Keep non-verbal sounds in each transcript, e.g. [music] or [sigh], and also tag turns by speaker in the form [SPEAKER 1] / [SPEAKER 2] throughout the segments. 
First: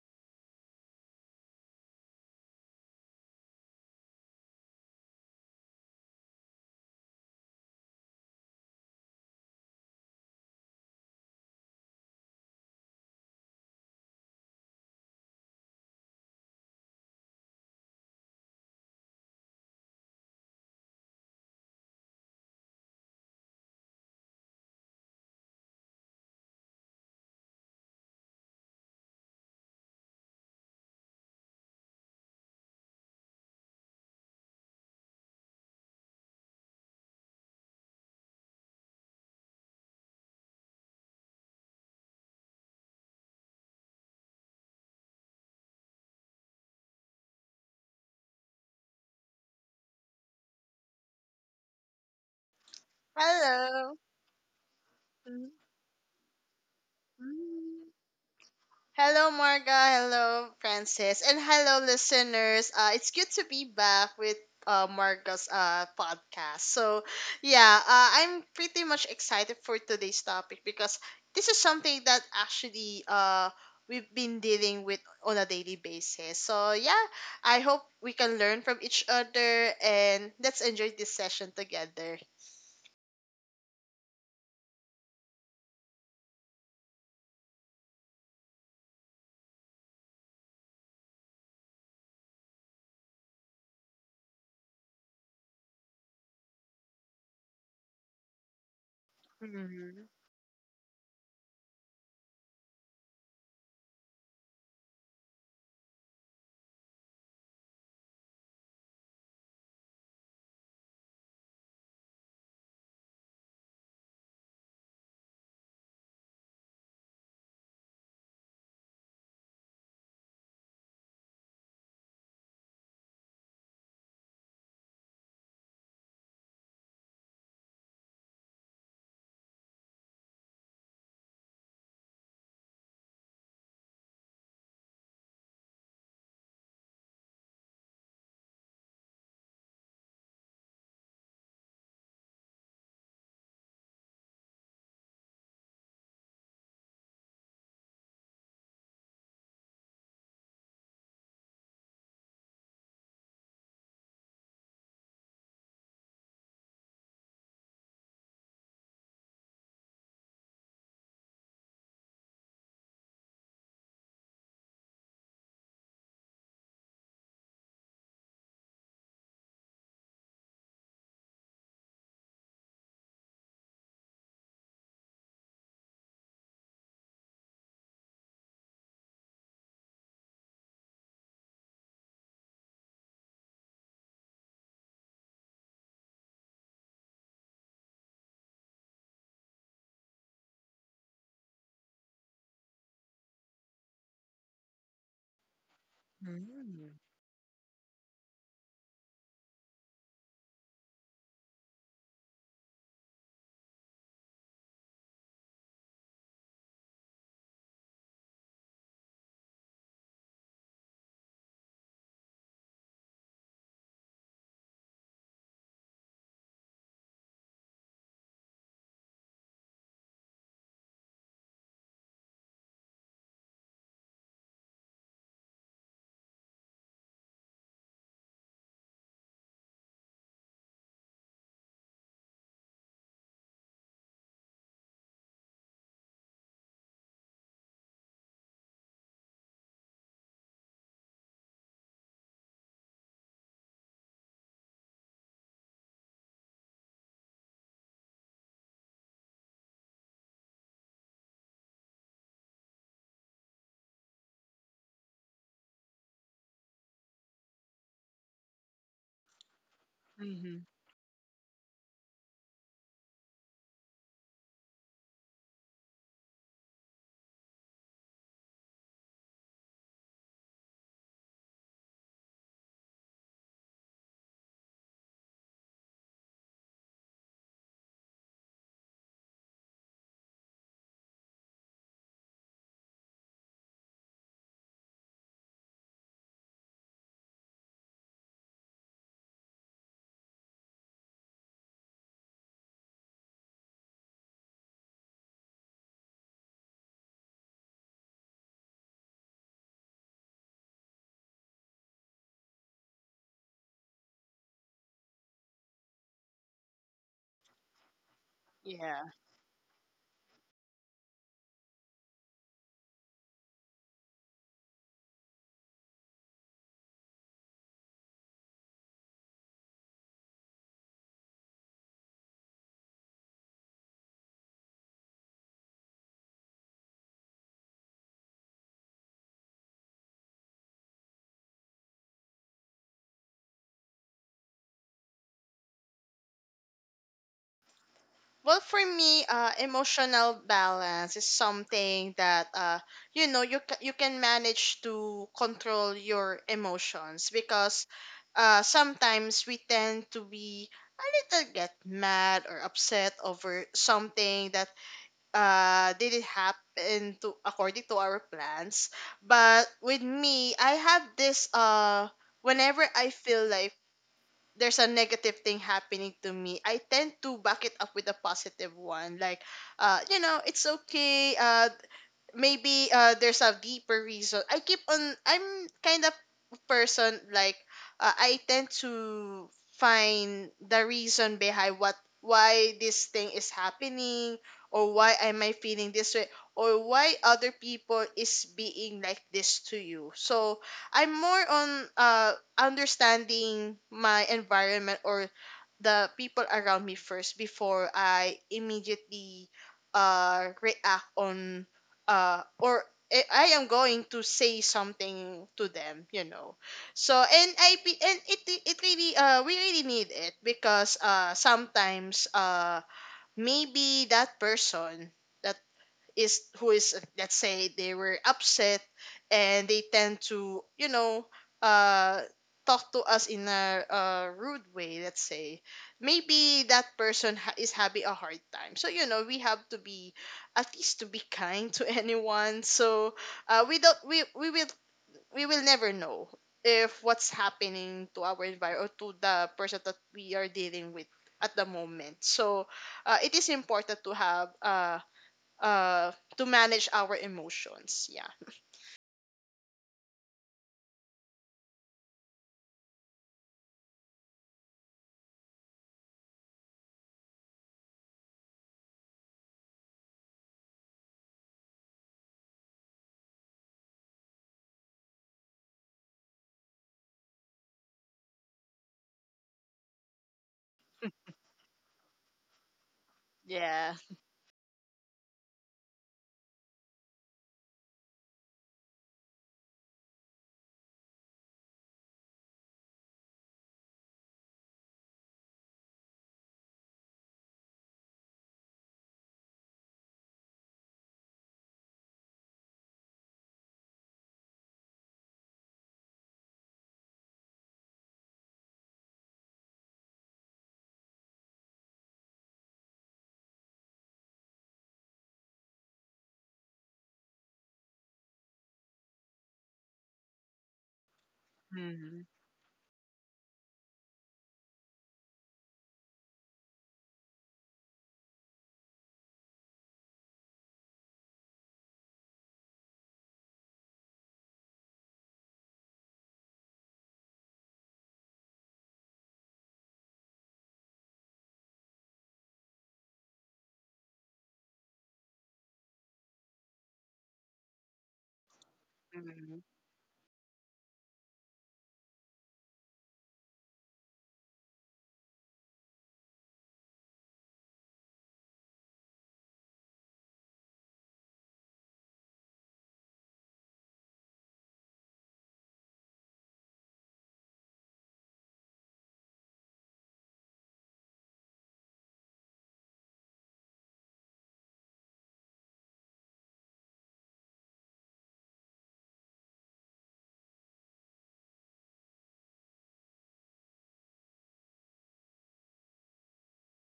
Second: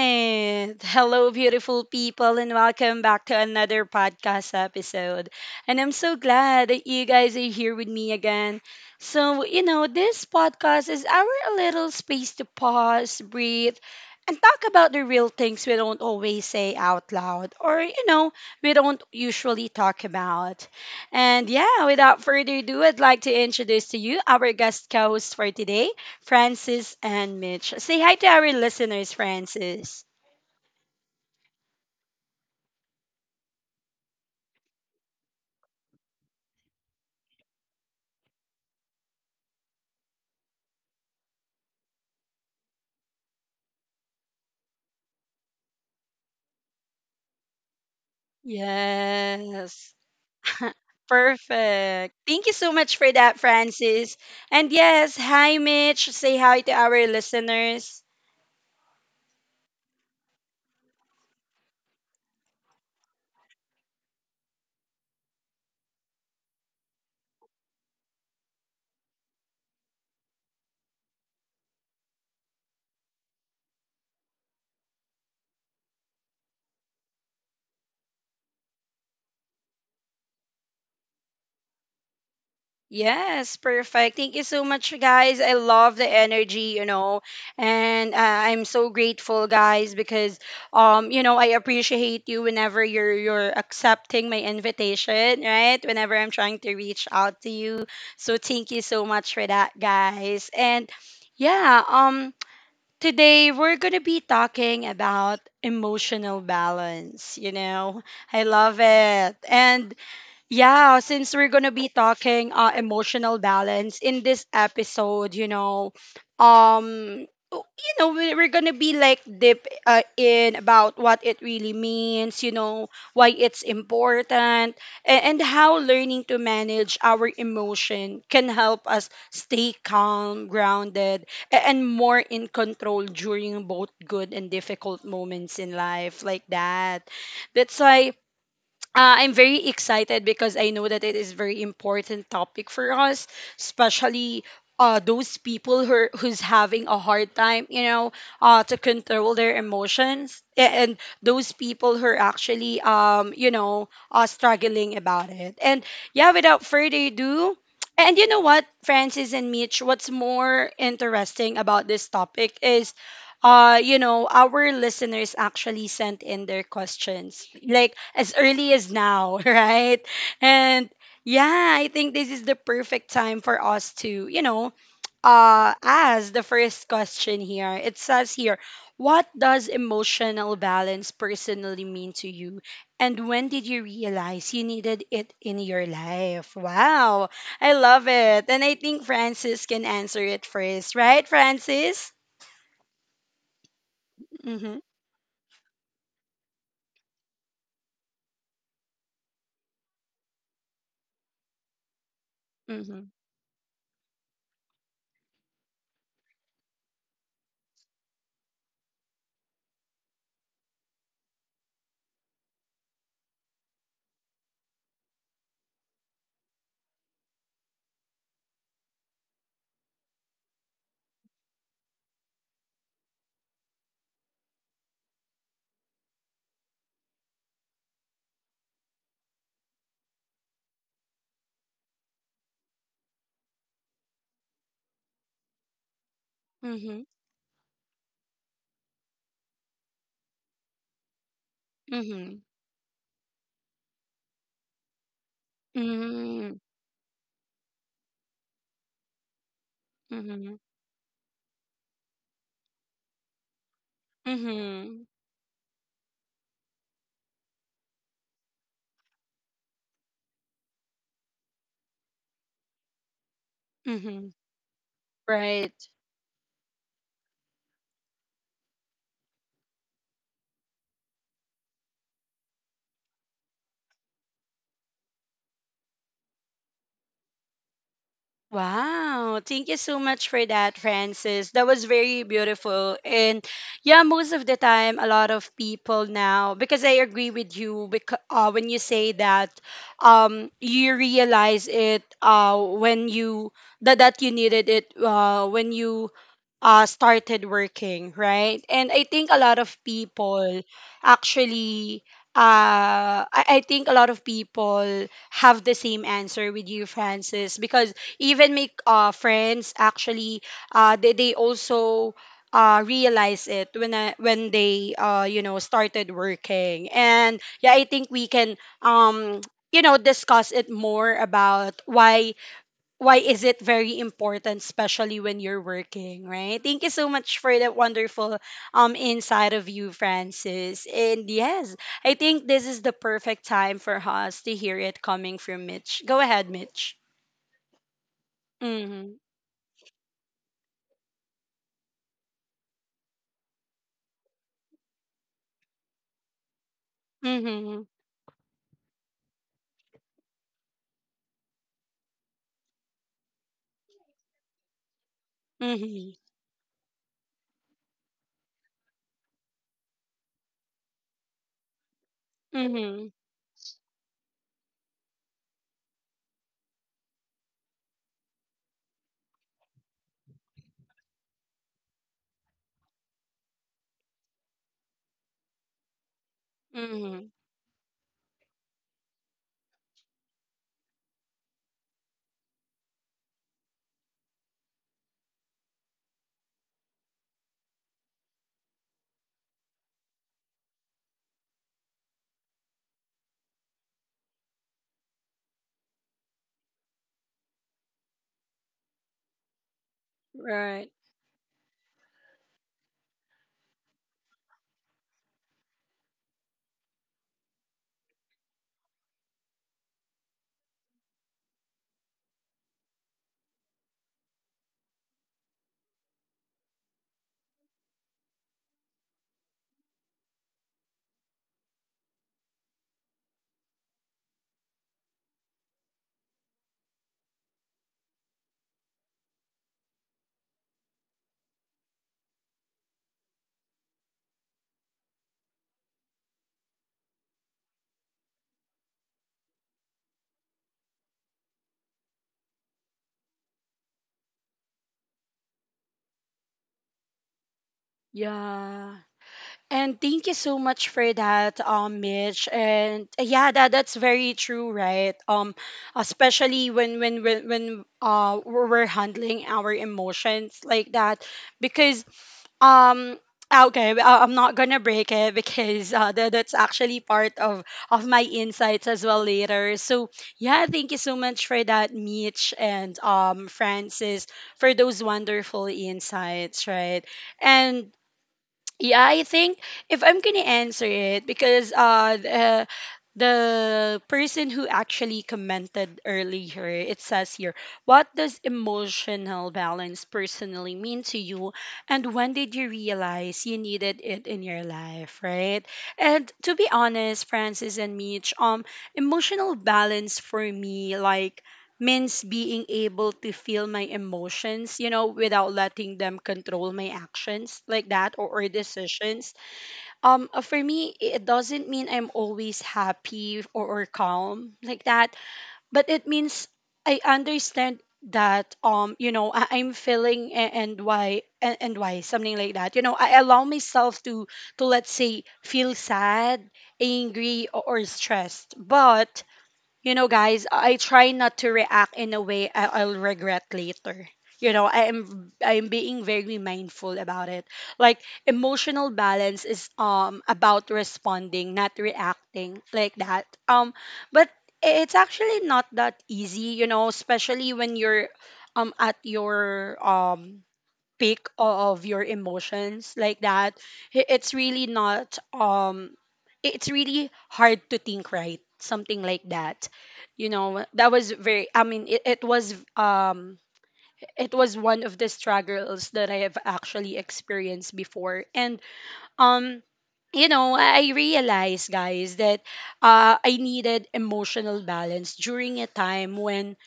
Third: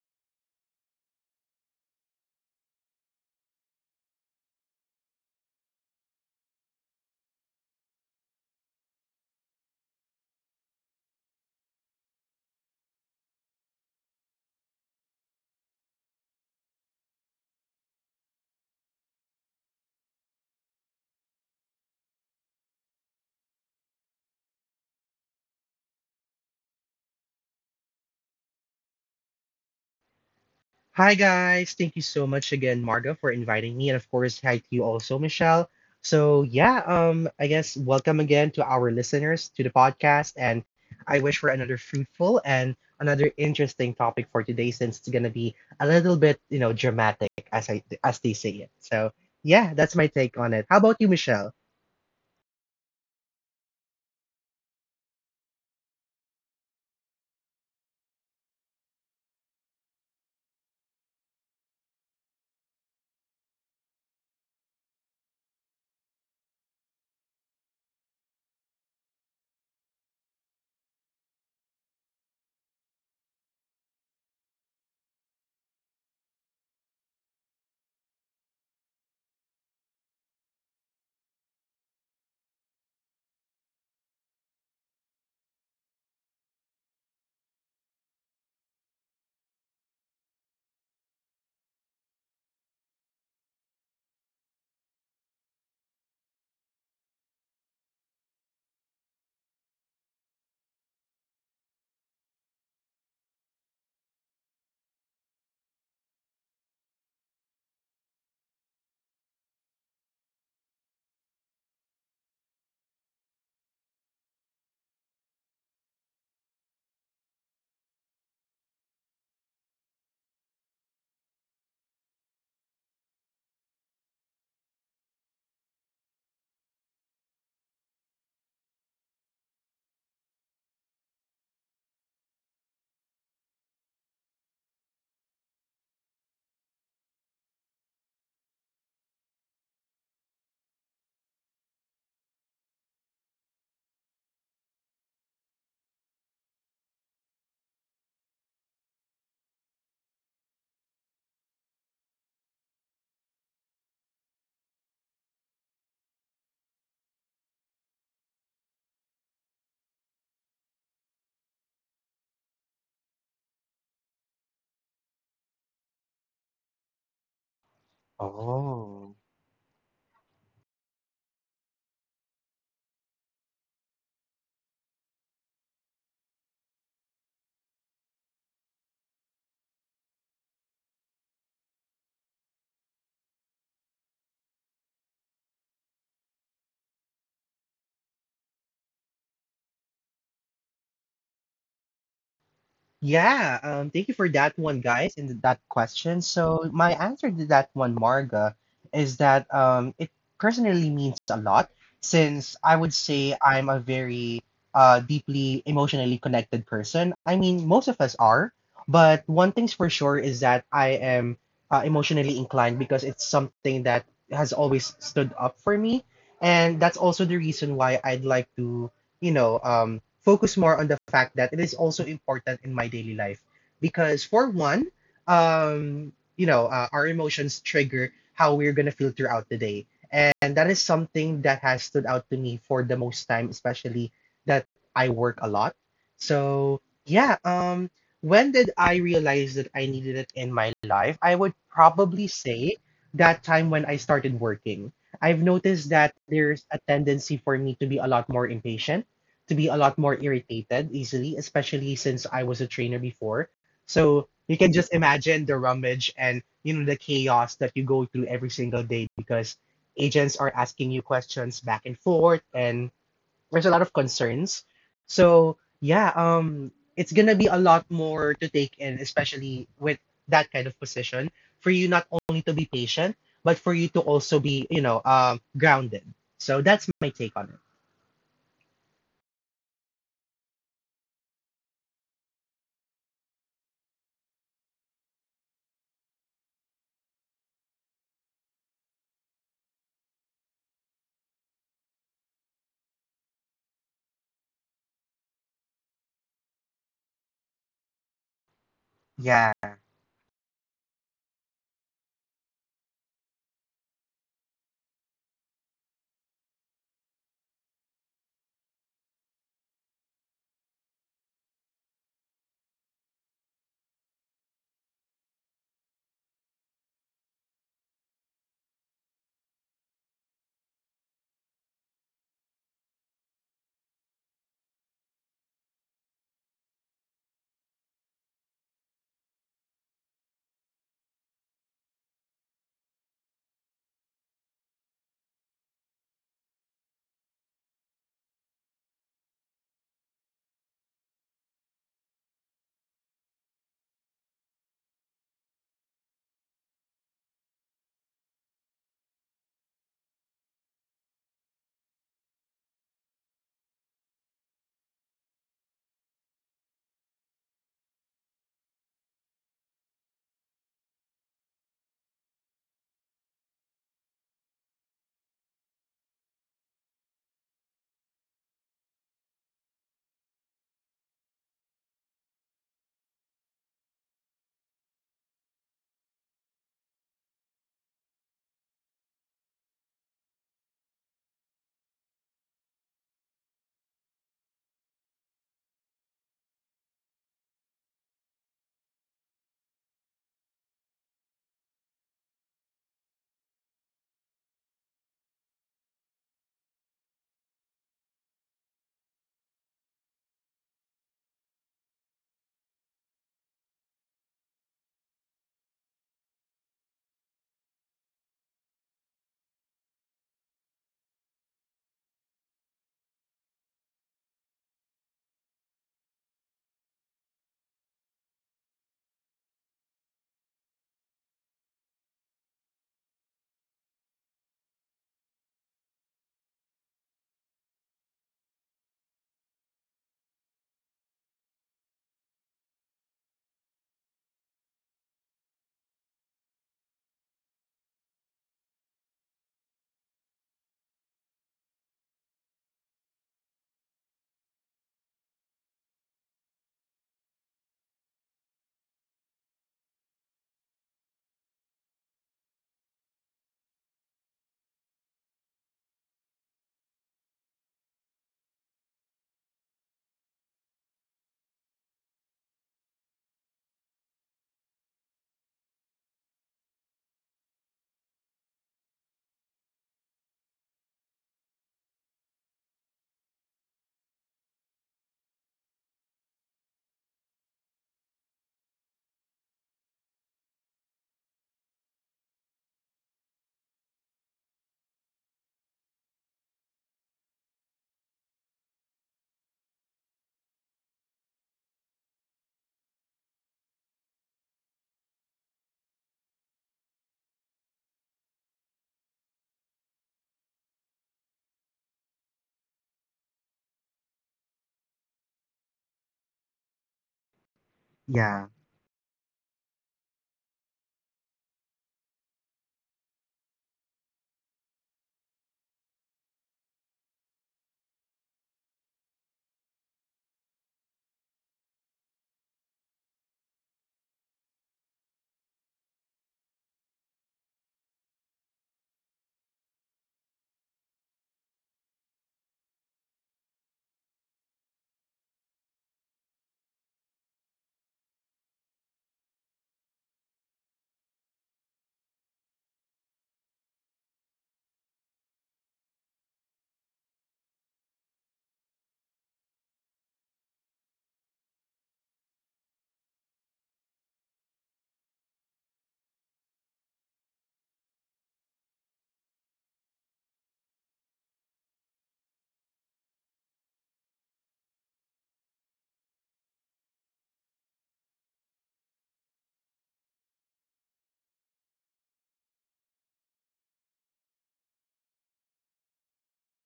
[SPEAKER 1] right. Hello, beautiful people, and welcome back to another podcast episode. And I'm so glad that you guys are here with me again. So, this podcast is our little space to pause, breathe, and talk about the real things we don't always say out loud or we don't usually talk about. And yeah, without further ado, I'd like to introduce to you our guest co host for today. Francis and Mitch. Say hi to our listeners, Francis.
[SPEAKER 2] Hi guys, thank you so much again, Marga, for inviting me, and of course, hi to you also, Michelle. I guess welcome again to our listeners to the podcast, and I wish for another fruitful and another interesting topic for today, since it's gonna be a little bit, you know, dramatic as I as they say it. So yeah, that's
[SPEAKER 1] Yes.
[SPEAKER 2] my take on it. How
[SPEAKER 1] [laughs]
[SPEAKER 2] about you, Michelle?
[SPEAKER 1] Perfect. Thank you so much for that,
[SPEAKER 3] Hello.
[SPEAKER 1] Francis. And yes,
[SPEAKER 3] Mhm.
[SPEAKER 1] hi, Mitch. Say hi to our
[SPEAKER 3] Mhm.
[SPEAKER 1] listeners.
[SPEAKER 3] Hello, Marga. Hello, Francis. And hello, listeners. It's good to be back with Marga's podcast. So, yeah, I'm pretty much excited for today's topic because this is something that actually we've been dealing with on a daily basis. So, yeah, I hope we can learn from each other and let's enjoy this session together.
[SPEAKER 1] Yes, perfect. Thank you so much, guys. I love the energy, and I'm so grateful, guys, because I appreciate you whenever you're accepting my invitation, right? Whenever I'm trying to reach out to you, so thank you so much for
[SPEAKER 3] Mm-hmm.
[SPEAKER 1] that, guys. And yeah, today we're gonna be talking about emotional balance. I love it, and yeah, since we're gonna be talking emotional balance in this episode, we're gonna be like deep in about what it really means, why it's important, and how learning to manage our emotion can help us stay calm, grounded, and more in control during both good and difficult moments in life, like that. That's why I'm very excited because I know that it is very important topic for us, especially those who's having a hard time, to control their emotions, and those people who are actually, struggling about it. And yeah, without further ado, and you know what, Francis and Mitch, what's more interesting about this topic is our listeners actually sent in their questions like as early as
[SPEAKER 2] Oh.
[SPEAKER 1] now. [laughs] Right? And yeah, I think this is the perfect time for us to ask the first question. Here it says here, what does emotional balance personally mean to you, and when did you realize you needed it in your life? Wow, I love it. And I think Francis can answer it first, right, Francis?
[SPEAKER 2] Yeah, Thank you for that one,
[SPEAKER 1] Mm-hmm.
[SPEAKER 2] guys, and that question. So my answer to that one, Marga, is that it personally means a lot since I would
[SPEAKER 1] Mm-hmm.
[SPEAKER 2] say I'm a very deeply emotionally connected person. I mean, most of us are, but one thing's for sure is that I am emotionally inclined because it's something that has always stood up for me, and that's also the reason why I'd like to, you know, focus more on the fact that it is also important in my daily life. Because for one, our emotions trigger how we're gonna feel throughout the day, and that is something that has stood out to me for the most time, especially that I work a lot. So
[SPEAKER 1] Mhm.
[SPEAKER 2] yeah, um, when did I realize that I needed it in my life? I would probably
[SPEAKER 1] Mhm.
[SPEAKER 2] say that time when I started working. I've noticed that there's
[SPEAKER 1] Mm.
[SPEAKER 2] a tendency for me to be a lot more impatient, to be a lot more
[SPEAKER 1] Mhm.
[SPEAKER 2] irritated easily, especially since I was a trainer before. So you can just
[SPEAKER 1] Mhm.
[SPEAKER 2] imagine the rummage and, you know, the chaos that you go through every single day because
[SPEAKER 3] Mm-hmm.
[SPEAKER 2] agents are asking you questions back and forth and there's a lot of
[SPEAKER 1] Mhm.
[SPEAKER 2] concerns. So
[SPEAKER 1] Right.
[SPEAKER 2] yeah, um it's gonna be a lot more to take in, especially with that kind of position, for you not only to be patient, but for you to also be, you know, grounded. So that's my take on it.
[SPEAKER 1] Wow. Thank you so much for that, Francis. That was very beautiful. And yeah, most of the time, a lot of people now, because I agree with you, because, when you say that, you realize it that you needed it when you started working, right? And I think a
[SPEAKER 2] Yeah,
[SPEAKER 1] lot of people actually, I think a lot of people have the same answer with you, Francis, because even my
[SPEAKER 3] Yeah.
[SPEAKER 1] friends actually, they also realize it when they started working. And yeah, I think we can discuss it more about why is it very important, especially when you're working, right? Thank you so much for that wonderful insight of you, Francis. And yes, I think this is the perfect time for us to hear it coming from Mitch. Go ahead, Mitch.
[SPEAKER 3] Well, for me,
[SPEAKER 1] Mm-hmm.
[SPEAKER 3] emotional balance is something that you know you can manage to control your emotions because
[SPEAKER 1] Mm-hmm.
[SPEAKER 3] sometimes we tend to be a little get mad or upset over something that didn't
[SPEAKER 1] Mm-hmm.
[SPEAKER 3] happen to according to our plans. But with me, I have this whenever I
[SPEAKER 1] Mm-hmm.
[SPEAKER 3] feel like there's a negative thing happening to me, I tend to back it up with a positive one. Like, you know, it's okay. Maybe there's a deeper reason. I keep on I'm kind of person like
[SPEAKER 1] Mm-hmm.
[SPEAKER 3] I tend to find the reason behind what why this thing is happening or why am I feeling this way or why other people is being like this to you. So I'm more on uh understanding my environment or the people around me first before I immediately react
[SPEAKER 1] Right.
[SPEAKER 3] on or I am going to say something to them, you know. So and I be- and it really we really need it because sometimes maybe that person is, let's say, they were upset and they tend to, you know, uh talk to us in a, uh, rude way, let's say. Maybe that person is having a hard time, so you know we have to be at least to be kind to [laughs] anyone. So uh we don't we we will we will never know if what's happening to our environment or to the person that we are dealing with at the moment. So it is important to have to manage our emotions. Yeah.
[SPEAKER 1] Yeah. And thank you so much for that, Mitch. And yeah, that's very true, right? Especially when we're handling our emotions like that, because um. Okay, I'm not gonna break it because that's actually part of my insights as well later. So yeah, thank you so much for that, Mitch and
[SPEAKER 3] Yeah.
[SPEAKER 1] Francis, for those wonderful insights, right? And yeah, I think if I'm gonna answer it, because the person who actually commented earlier, it says here, what does emotional balance personally mean to you, and when did you realize you needed it in your life, right? And to be honest, Francis and Mitch, emotional balance for me, like means being able to feel my emotions, without letting them control my actions like that or
[SPEAKER 2] yeah.
[SPEAKER 1] decisions. For me, it doesn't mean
[SPEAKER 3] Mm-hmm.
[SPEAKER 1] I'm always happy or calm like that, but it means I understand that I'm feeling and why and why something like that. You know, I allow myself to let's say feel sad, angry, or stressed, but you know, guys, I try not to react in a way I'll regret later. You know, I am being very mindful about it. Like emotional
[SPEAKER 3] Mm-hmm.
[SPEAKER 1] balance is about responding, not reacting like that. But it's actually not that easy, you know, especially when you're at your peak of your emotions like that. It's really not it's really hard to think right something like that. You know, that was very, I mean, it was one of the struggles that I have actually experienced before. And um, you know, I realized, guys, that I needed emotional balance during a time when,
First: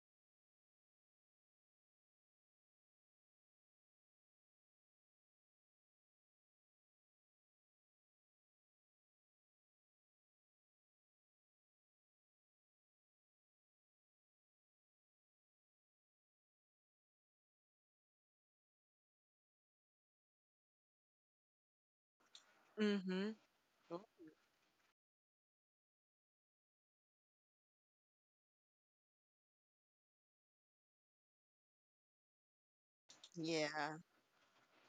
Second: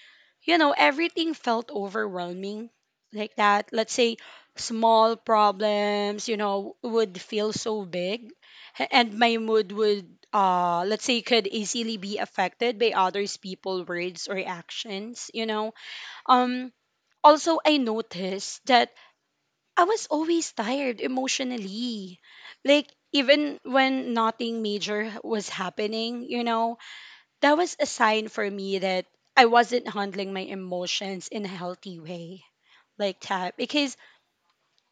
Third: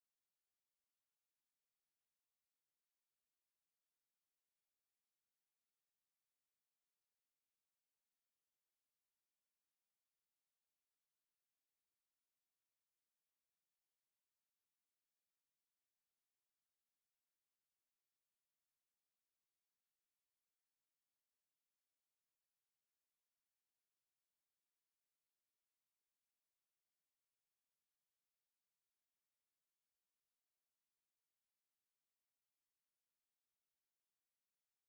[SPEAKER 1] you know, everything felt overwhelming like that. Let's say small problems, you know, would feel so big and my mood would let's say could easily be affected by others people words or actions, you know. Um, also I noticed that I was always tired emotionally. Like
[SPEAKER 3] Mm-hmm.
[SPEAKER 1] even when nothing major was happening, you know, that was a sign for me that I wasn't handling my emotions in a healthy way like that. Because
[SPEAKER 3] Yeah.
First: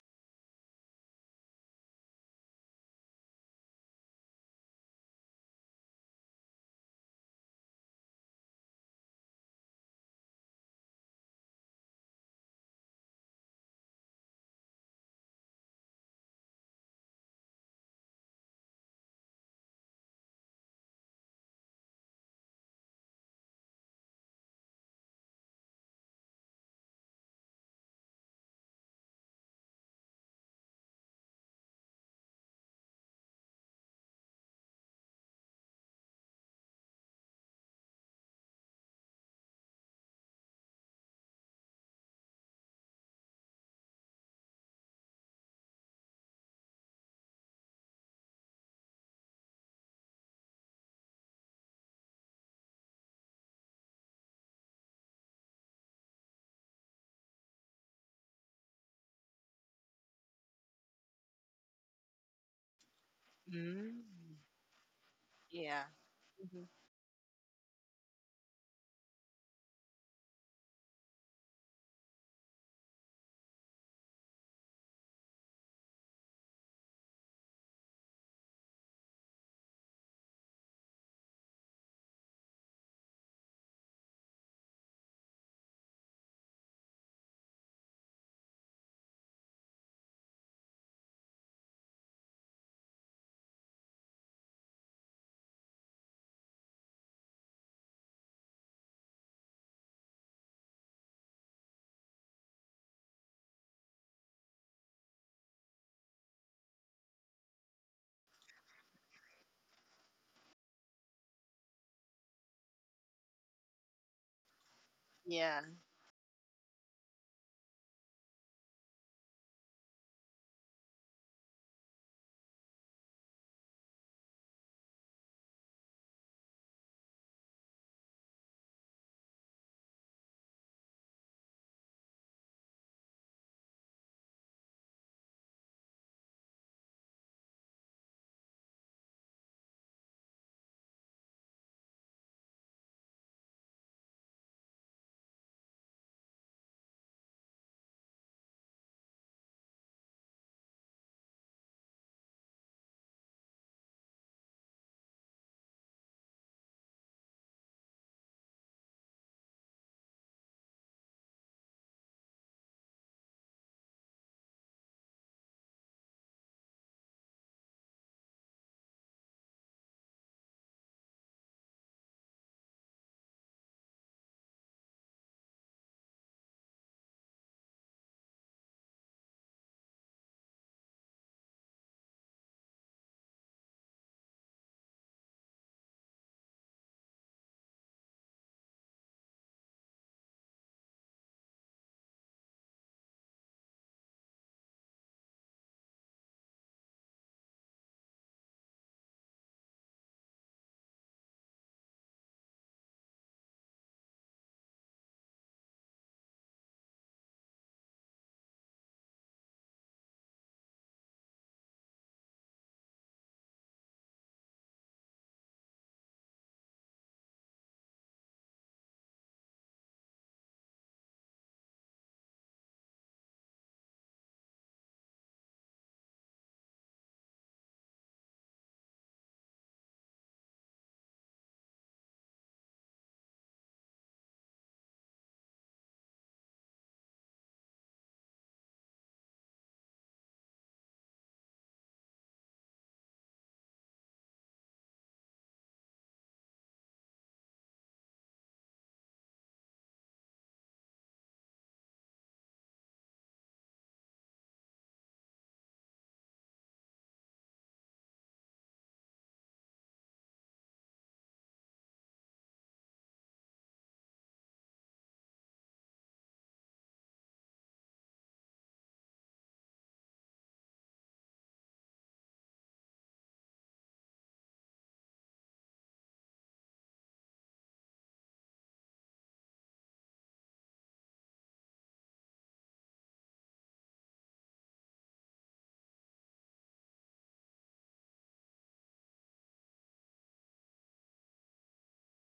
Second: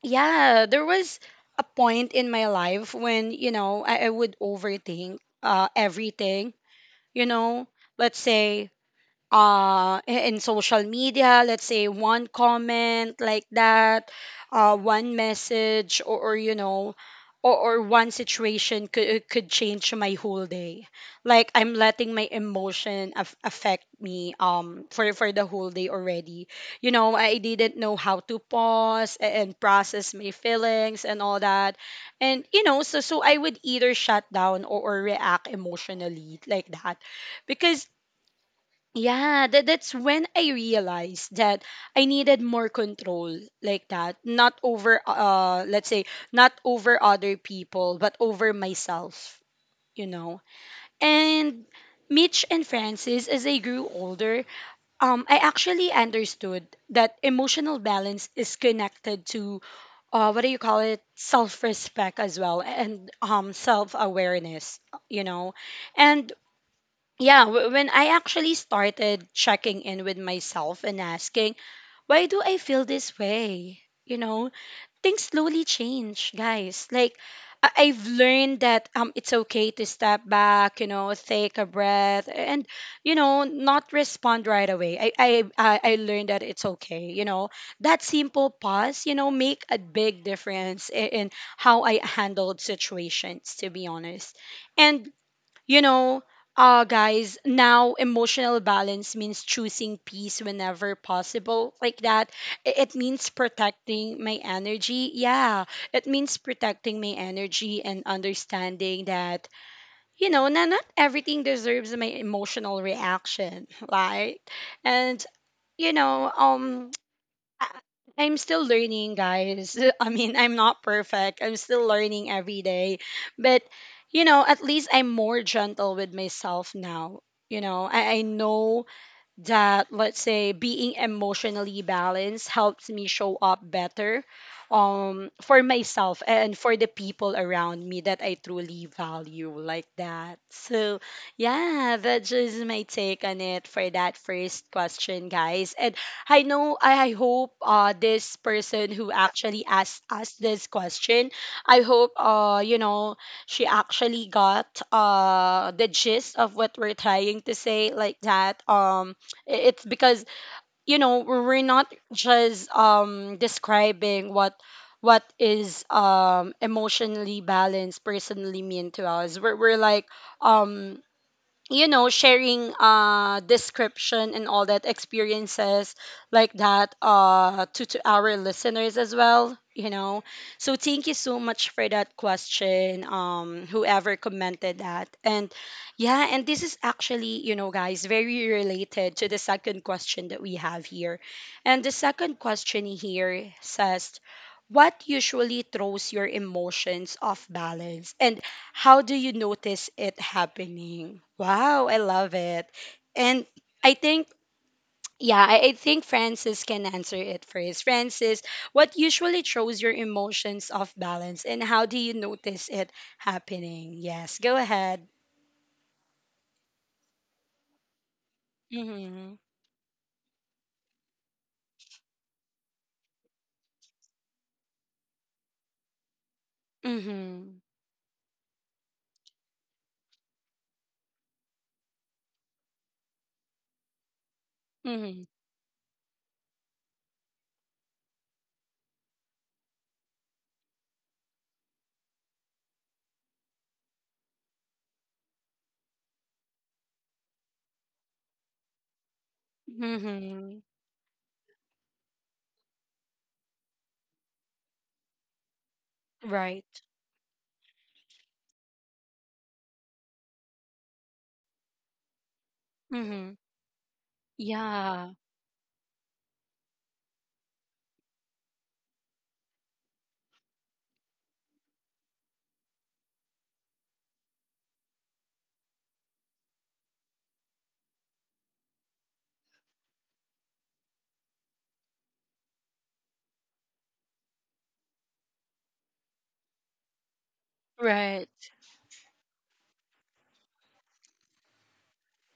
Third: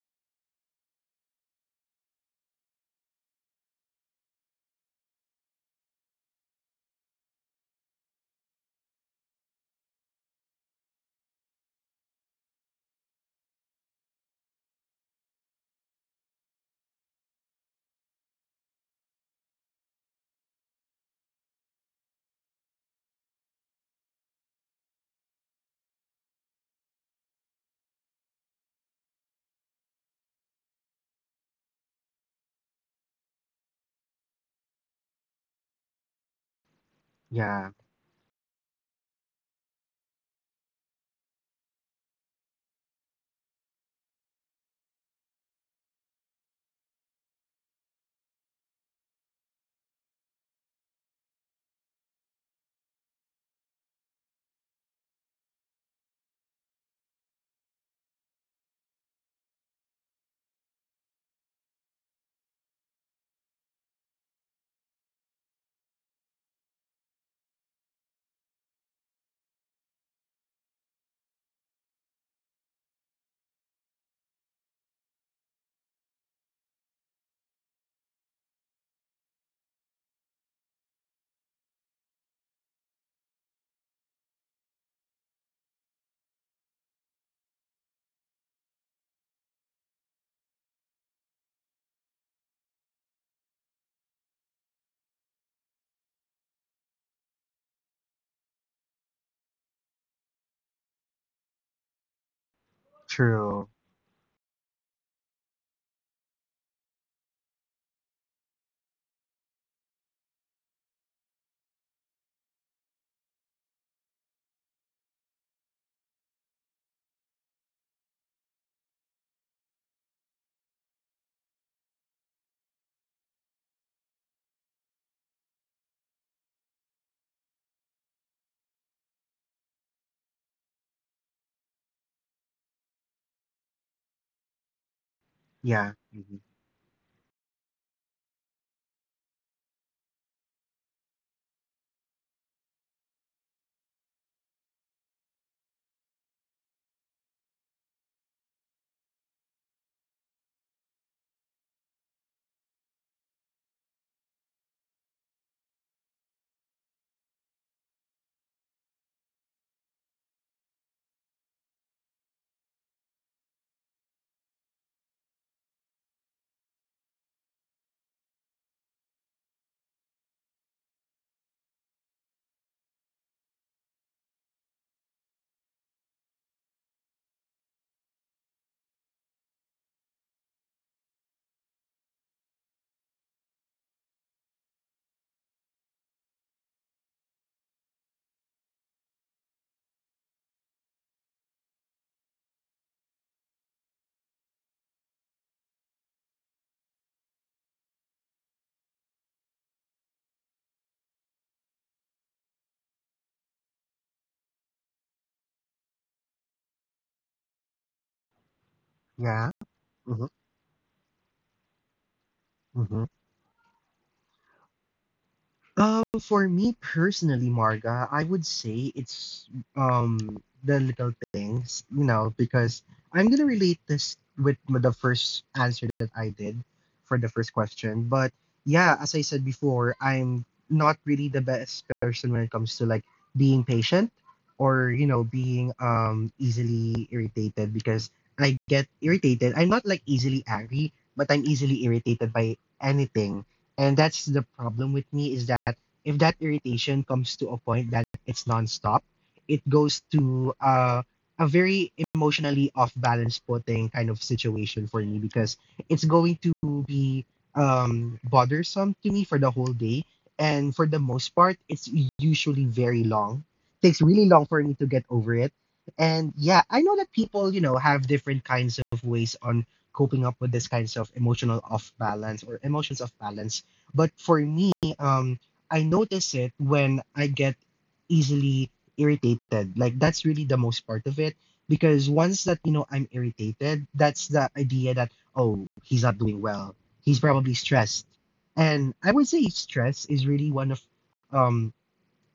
[SPEAKER 1] yeah, there was a point in my life when, you know, I would overthink everything, you know, let's say in social media. Let's say one comment like that, one message, or you know or one situation could change my whole day. Like I'm letting my emotion affect me for the whole day already. You know, I didn't know how to pause and process my feelings and all that. And you know, so I would either shut down or react emotionally like that.
[SPEAKER 2] Yeah,
[SPEAKER 1] Because yeah, that's when I realized that I needed more control like that. Not over, let's say, not over other people, but over myself, you know. And Mitch and Francis, as I grew older, I actually understood that emotional balance is connected to, what do you call it? Self-respect as well, and
[SPEAKER 3] Mm-hmm.
[SPEAKER 1] self-awareness, you know.
[SPEAKER 3] Yeah.
[SPEAKER 1] And
[SPEAKER 3] Hmm.
[SPEAKER 1] yeah, when I actually started checking in with myself and asking, why do I feel this way? You know, things slowly change, guys. Like, I've learned that it's okay to step back, you know, take a breath, and you know, not respond right away. I learned that it's okay. You know, that simple pause, you know, make a big difference in how I handled situations. To be honest, and you know, guys, now emotional balance means choosing peace whenever possible, like that. It means
[SPEAKER 2] true.
[SPEAKER 1] protecting my energy. Yeah, it means protecting my energy and understanding that, you know, not everything deserves my emotional reaction, [laughs] right? And,
[SPEAKER 3] Yeah.
[SPEAKER 1] you know, I- I'm still learning, guys. [laughs] I mean, I'm not perfect. I'm still learning every day. But, you know, at least I'm more gentle with myself now. You know, I know that let's say being emotionally balanced helps me show up better for
[SPEAKER 2] Yeah.
[SPEAKER 1] myself
[SPEAKER 2] Hmm.
[SPEAKER 1] and for the people around me that I truly value like that. So yeah, that's just my take on it for that first question, guys. And I know I hope this person who actually asked us this question, I hope you know she actually got the gist of what we're trying to say like that. Um, it's because you know we're not just describing what is emotionally balanced personally mean to us. We're like um you know sharing description and all that experiences like that to our listeners as well, you know. So thank you so much for that question, whoever commented that. And yeah, and this is actually, you know, guys, very related to the second question that we have here. And the second question here says, what usually throws your emotions off balance and how do you notice it happening? Wow, I love it. And I think, yeah, I think Francis can answer it first. Francis, what usually
[SPEAKER 2] Yeah.
[SPEAKER 1] throws your
[SPEAKER 2] hmm
[SPEAKER 1] emotions off balance and how do you notice it
[SPEAKER 2] hmm
[SPEAKER 1] happening? Yes, go ahead.
[SPEAKER 2] For me personally, Marga, I would say
[SPEAKER 1] Mm-hmm.
[SPEAKER 2] it's the little things, you know, because I'm gonna relate this with the first answer that I did for the first
[SPEAKER 1] Mm-hmm.
[SPEAKER 2] question. But yeah, as I said before, I'm not really the best person when it comes to like being patient or, you
[SPEAKER 1] Mm-hmm.
[SPEAKER 2] know, being easily irritated because I get irritated. I'm not like easily angry, but I'm easily irritated by anything, and that's the problem with me is that if that irritation comes to a point that it's nonstop, it goes to
[SPEAKER 1] Mm-hmm.
[SPEAKER 2] a very emotionally off balance putting kind of situation for me because it's going to
[SPEAKER 1] Right.
[SPEAKER 2] be bothersome to me for the whole day. And for the most part, it's usually very
[SPEAKER 1] Mm-hmm.
[SPEAKER 2] long. Takes really long for me to get
[SPEAKER 1] Yeah.
[SPEAKER 2] over it. And yeah, I know that people, you know, have different kinds of ways on coping up with this kinds of emotional off balance or emotions off balance, but for me, um, I notice it when I get easily irritated. Like that's really the most part of it. Because once that, you know, I'm irritated, that's the idea that, oh, he's not doing well. He's probably stressed.
[SPEAKER 1] Right.
[SPEAKER 2] And I would say stress is really one of, um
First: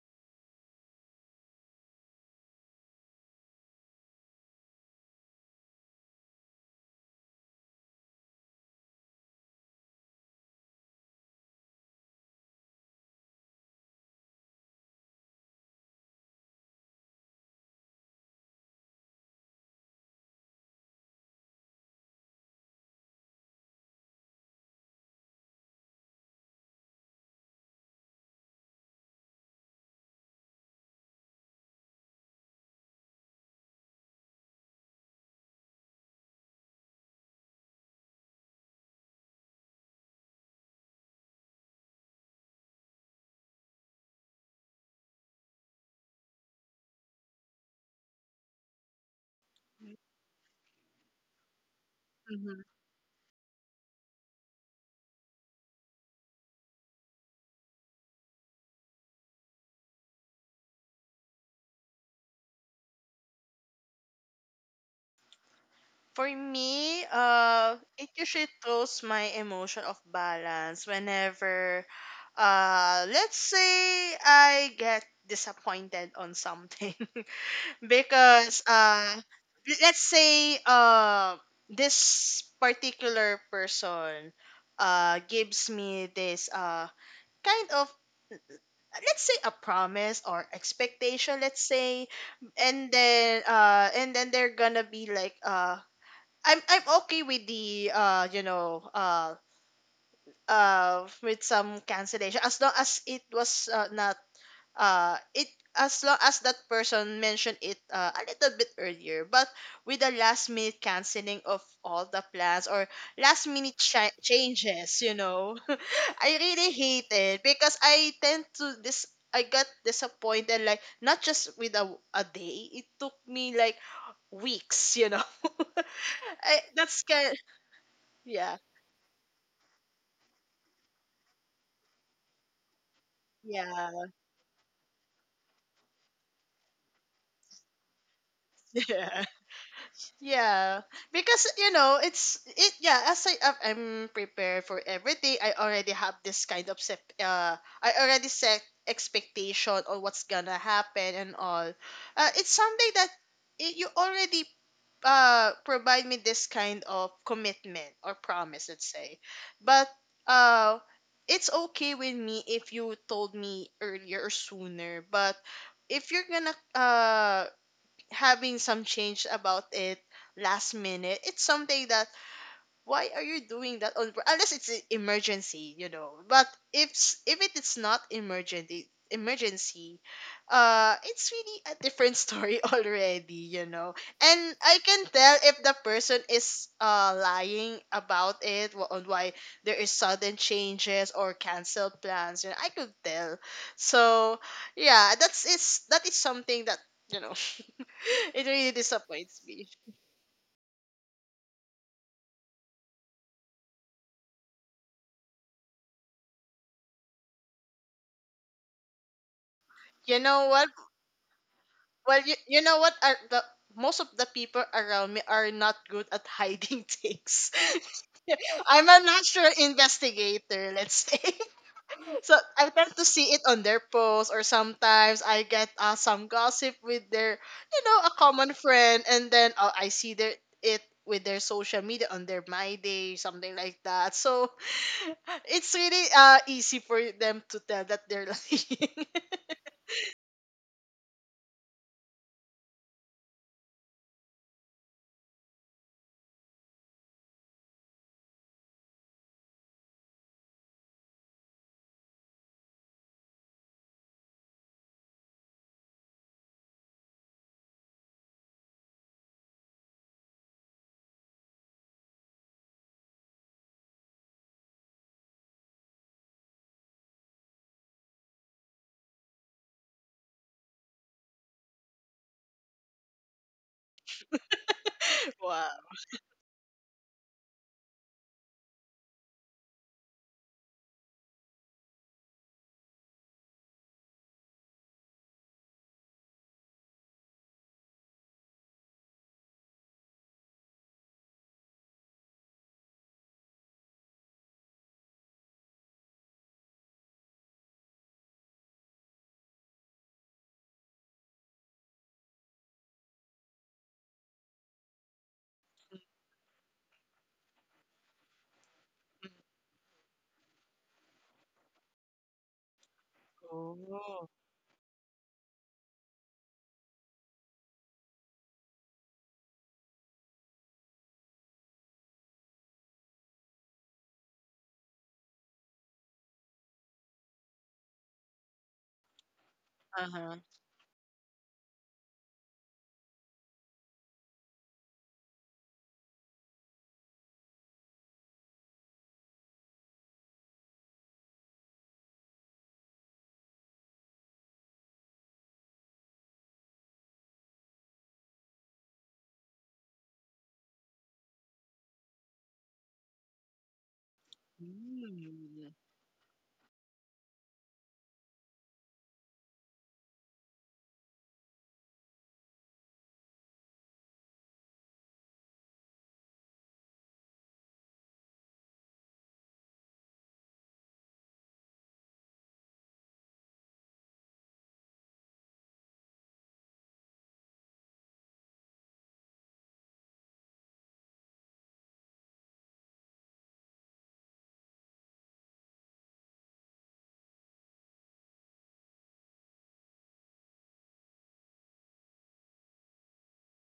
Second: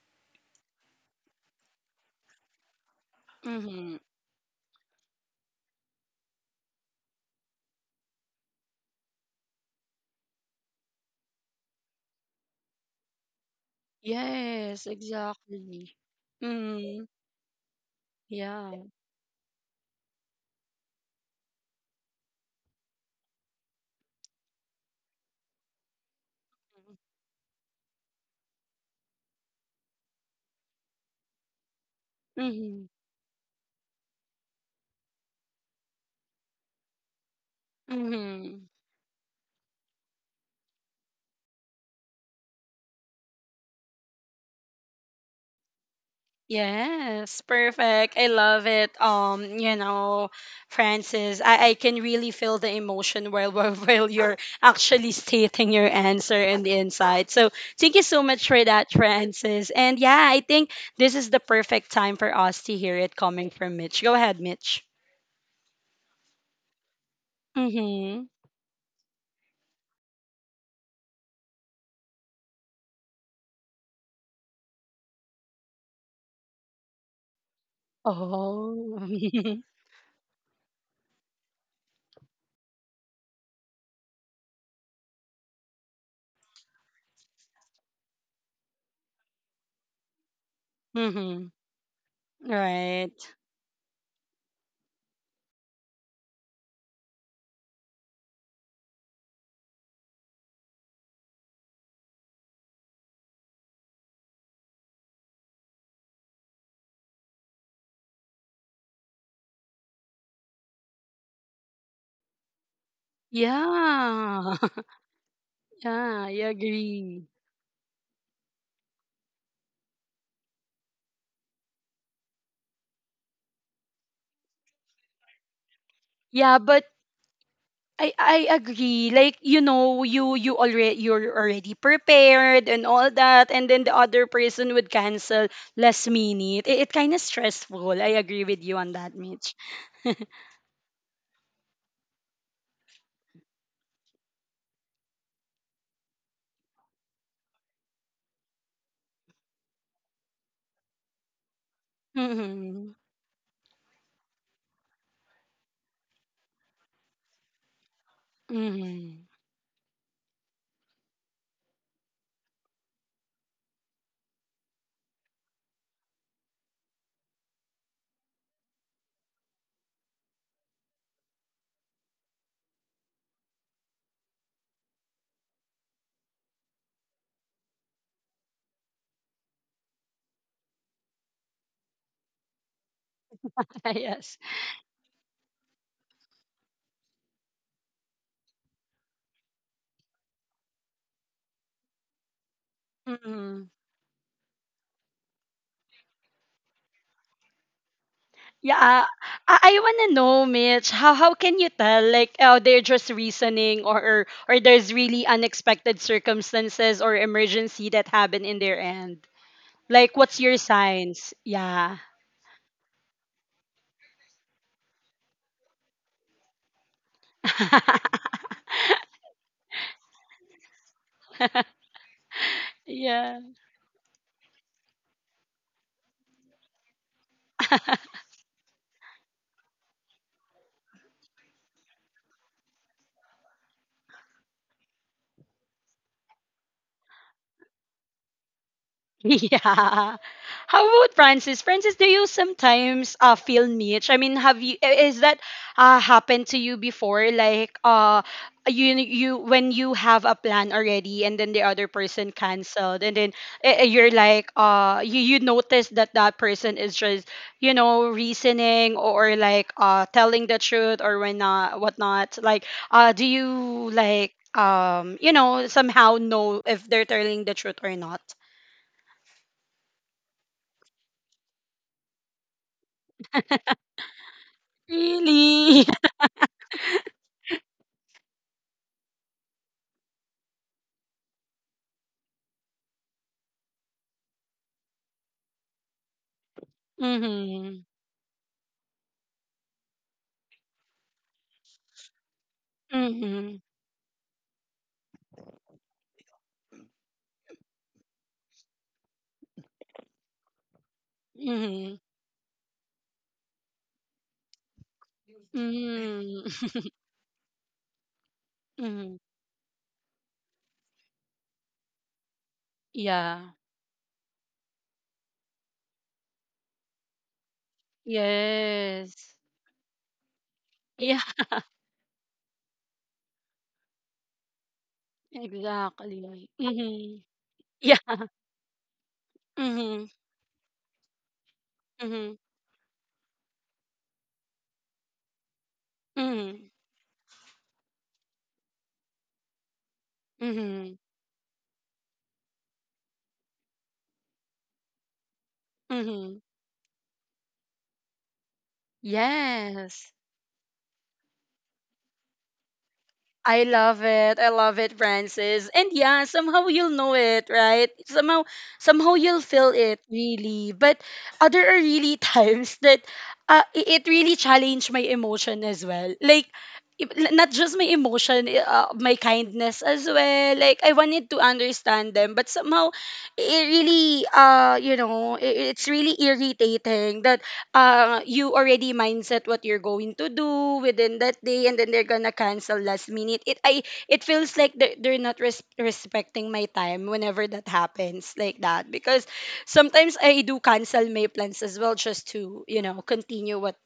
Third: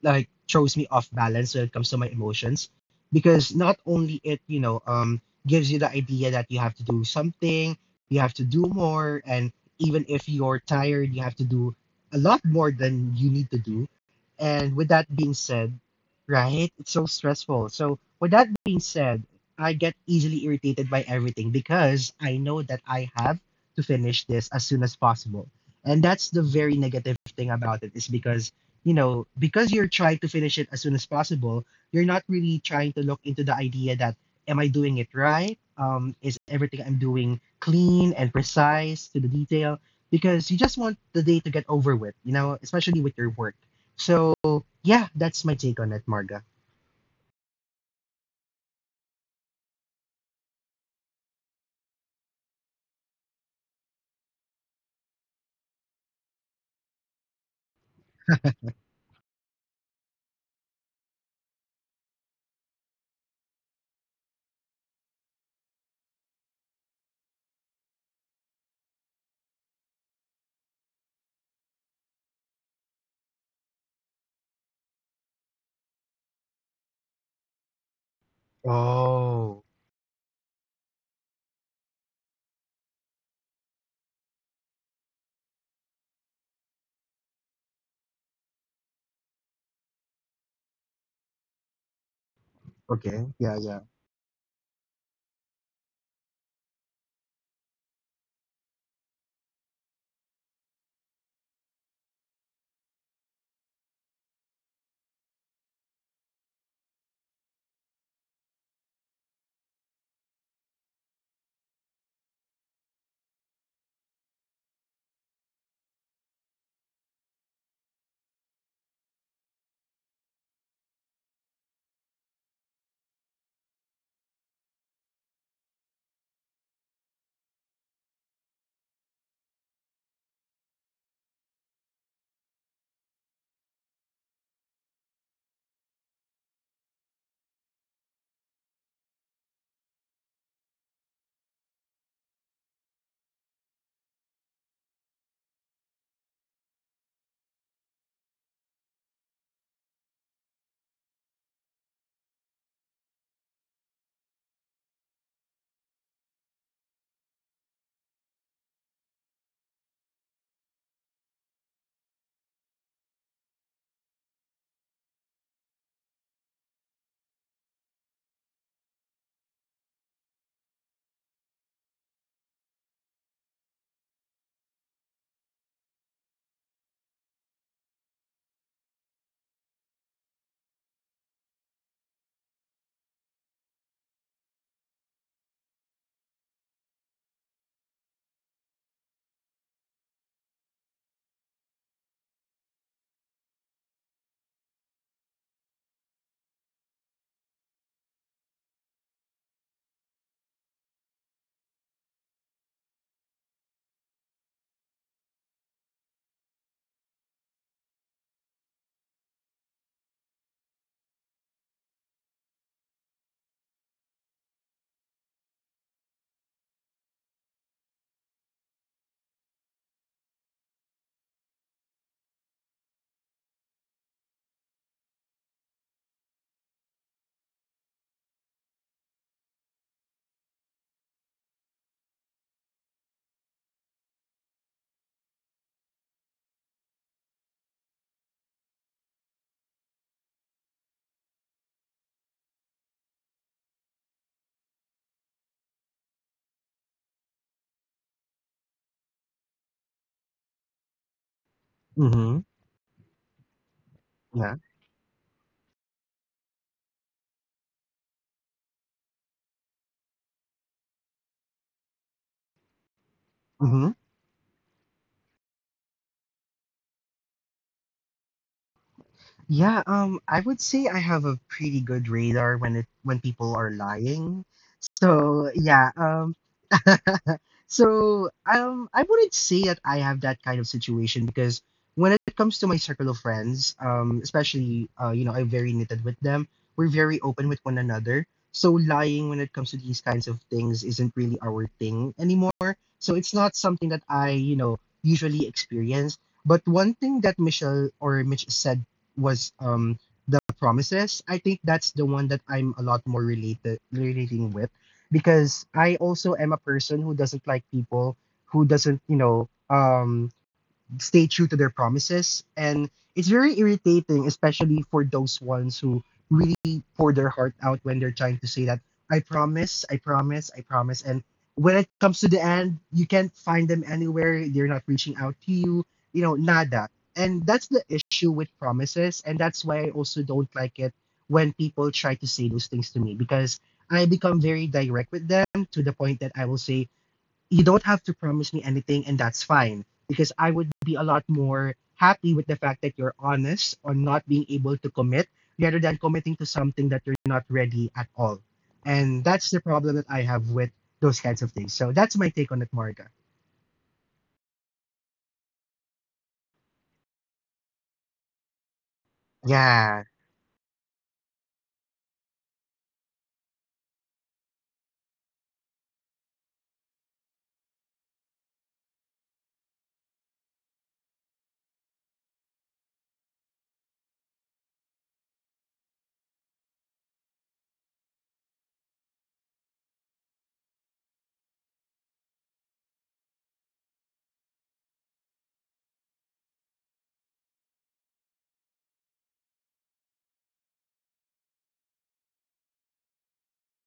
[SPEAKER 2] throws me off balance when it comes to my emotions because not
[SPEAKER 1] Mm-hmm.
[SPEAKER 2] only it, you know, gives you the idea that you have to do something, you have to do more, and even if you're tired you have to do a lot more than you need to do. And
[SPEAKER 1] Yes,
[SPEAKER 2] with that being said,
[SPEAKER 1] exactly.
[SPEAKER 2] right, it's
[SPEAKER 1] Mm-hmm.
[SPEAKER 2] so stressful. So with that
[SPEAKER 1] Yeah.
[SPEAKER 2] being said, I get easily irritated by everything because I know that I have to finish this as soon as possible, and that's the very negative thing about it is because, you know, because you're trying to finish it as soon as possible, you're not really
[SPEAKER 1] Mm-hmm.
[SPEAKER 2] trying to look into the idea that am I doing it right? Is everything I'm doing clean and
[SPEAKER 1] Mm-hmm.
[SPEAKER 2] precise to the detail? Because you just want the day to get over with, you know, especially with your work. So yeah, that's my take on it, Marga.
[SPEAKER 1] Yes, perfect. I love it. You know, Francis, I can really feel
[SPEAKER 3] Mm-hmm.
[SPEAKER 1] the emotion while, [laughs] while you're actually stating your answer and the insight. So thank you so much for that, Francis. And yeah, I think this is the perfect time for us to hear it coming from Mitch. Go ahead, Mitch.
[SPEAKER 3] For me, it
[SPEAKER 1] Mm-hmm.
[SPEAKER 3] usually throws my emotion off balance whenever, let's say, I get disappointed on something. Because
[SPEAKER 1] Oh. [laughs]
[SPEAKER 2] Oh,
[SPEAKER 3] let's say this particular person gives me this, uh, kind of, let's say, a promise or expectation,
[SPEAKER 1] Mm-hmm.
[SPEAKER 3] let's say. And
[SPEAKER 2] okay.
[SPEAKER 1] Right.
[SPEAKER 3] then
[SPEAKER 2] Yeah, yeah.
[SPEAKER 3] they're gonna be like, I'm okay with the with some cancellation, as long as it was not it as long as that person mentioned it a little bit earlier. But with the last minute canceling of all the plans or
[SPEAKER 1] Yeah. [laughs]
[SPEAKER 3] changes, you know, [laughs]
[SPEAKER 1] Yeah, I
[SPEAKER 3] I really hate
[SPEAKER 1] agree.
[SPEAKER 3] it because I tend to this I got disappointed like not just with a day. It took me like weeks, you know. [laughs]
[SPEAKER 1] Yeah,
[SPEAKER 3] I,
[SPEAKER 1] but
[SPEAKER 3] that's kind of,
[SPEAKER 1] I
[SPEAKER 3] yeah.
[SPEAKER 1] agree. Like, you you already you're already prepared and all that, and then
[SPEAKER 3] Yeah.
[SPEAKER 1] the other person would cancel last minute. It kind of stressful. I agree with you
[SPEAKER 3] [laughs]
[SPEAKER 1] on that,
[SPEAKER 3] Yeah.
[SPEAKER 1] Mitch.
[SPEAKER 3] Yeah, because you know it's it. Yeah, as I'm prepared for everything. I already have this kind of set. I already set expectation on what's gonna happen and all. It's
[SPEAKER 1] Mm-hmm.
[SPEAKER 3] something that I you already provide me this kind of commitment or promise, let's
[SPEAKER 1] Mm-hmm.
[SPEAKER 3] say. But uh, it's okay with me if you told me earlier or sooner. But if you're gonna, having some change about it last minute, it's something that, why are you doing that on unless it's an emergency, you know? But if it is not emergency emergency, it's really a different [laughs] story already, you know.
[SPEAKER 1] [laughs] Yes.
[SPEAKER 3] And I can tell if the person is lying about it, on why there is sudden changes or canceled plans, you know, I could tell.
[SPEAKER 1] Mm-hmm.
[SPEAKER 3] So yeah, that is something that, you know, [laughs] it really
[SPEAKER 1] Yeah.
[SPEAKER 3] disappoints
[SPEAKER 1] I,
[SPEAKER 3] me.
[SPEAKER 1] I wanna know, Mitch. How can you tell? Like, oh, they're just reasoning, or or there's really unexpected circumstances or emergency that happen in their end.
[SPEAKER 3] You
[SPEAKER 1] Like, what's
[SPEAKER 3] know
[SPEAKER 1] your
[SPEAKER 3] what?
[SPEAKER 1] signs? Yeah.
[SPEAKER 3] Well, you know what? Are the most of the people around me are not good at hiding [laughs] things.
[SPEAKER 1] [laughs]
[SPEAKER 3] I'm a natural investigator, let's say. [laughs] So I tend to see it
[SPEAKER 1] Yeah.
[SPEAKER 3] on their posts, or sometimes I get some gossip with their, you know,
[SPEAKER 1] [laughs]
[SPEAKER 3] a common friend, and then I see their it with their social media on their my day, something like that. So [laughs] it's really easy for them to tell that they're lying.
[SPEAKER 1] [laughs] Yeah. How about Francis? Francis, do you sometimes feel niche? I mean, have you is that happened to you before? Like you when you have a plan already and then the other person
[SPEAKER 2] Mm-hmm.
[SPEAKER 1] canceled and then you're like
[SPEAKER 2] Yeah.
[SPEAKER 1] you notice that that person is just you know reasoning, or like telling the truth or when not whatnot. Like do you
[SPEAKER 2] Mm-hmm.
[SPEAKER 1] like you know somehow know if they're telling the truth or not?
[SPEAKER 2] Yeah, I would say I have a pretty good radar when it when people are lying.
[SPEAKER 3] [laughs]
[SPEAKER 2] So
[SPEAKER 1] Really?
[SPEAKER 3] Wow.
[SPEAKER 2] yeah,
[SPEAKER 1] [laughs]
[SPEAKER 2] um, [laughs] I wouldn't say that I have that kind of situation because when it comes to my circle of friends, especially you know, I'm very knitted with them. We're very open with
[SPEAKER 1] Mhm.
[SPEAKER 2] one another. So lying when it comes to these kinds of things isn't really our thing anymore. So it's
[SPEAKER 1] Mhm.
[SPEAKER 2] not something that I, you know, usually experience. But one thing that Michelle or Mitch said was the promises. I think that's
[SPEAKER 1] Mhm.
[SPEAKER 2] the one that I'm a lot more related relating with because I also am a
[SPEAKER 1] Mhm.
[SPEAKER 2] person who doesn't like people who doesn't,
[SPEAKER 1] Mhm.
[SPEAKER 2] you know, stay true to their promises. And it's
[SPEAKER 1] Yeah.
[SPEAKER 2] very irritating,
[SPEAKER 3] Oh.
[SPEAKER 2] especially for those ones who really pour their heart out when they're trying to say that I
[SPEAKER 1] Yes.
[SPEAKER 2] promise, I promise, I promise.
[SPEAKER 1] Yeah.
[SPEAKER 2] And
[SPEAKER 1] [laughs]
[SPEAKER 2] when it comes to the end, you can't find them anywhere. They're not reaching out to you, you know,
[SPEAKER 1] Exactly.
[SPEAKER 2] nada.
[SPEAKER 1] Mhm.
[SPEAKER 2] And that's the
[SPEAKER 1] Yeah.
[SPEAKER 2] issue with promises. And that's why I
[SPEAKER 1] Mhm.
[SPEAKER 2] also don't
[SPEAKER 3] Uh-huh.
[SPEAKER 2] like it when people try to
[SPEAKER 1] Mhm.
[SPEAKER 2] say those things to me because I become very direct with them to the point that I will
[SPEAKER 1] Mhm.
[SPEAKER 2] say, you don't have to promise me anything and that's fine because I would
[SPEAKER 1] Mhm.
[SPEAKER 2] be a lot more happy with the fact that you're honest on not being able to commit rather than committing
[SPEAKER 1] Mhm.
[SPEAKER 2] to something that you're not ready at all. And that's the problem
[SPEAKER 1] Yes.
[SPEAKER 2] that I have with those kinds of things. So that's my take on it, Marga.
[SPEAKER 1] I love it. I love it, Francis. And
[SPEAKER 3] Mm.
[SPEAKER 1] yeah, somehow you'll know it, right? Somehow somehow you'll feel it
[SPEAKER 2] Yeah,
[SPEAKER 1] really. But there are really [laughs] times that it really challenged my emotion as well. Like not just my emotion, my kindness as well. Like I wanted to understand them, but somehow it really it's really irritating that you already mindset what you're going to do within that day and then they're gonna cancel last minute it I It feels like they're not respecting my time whenever that happens like that, because sometimes I do cancel my plans as well just to you know continue what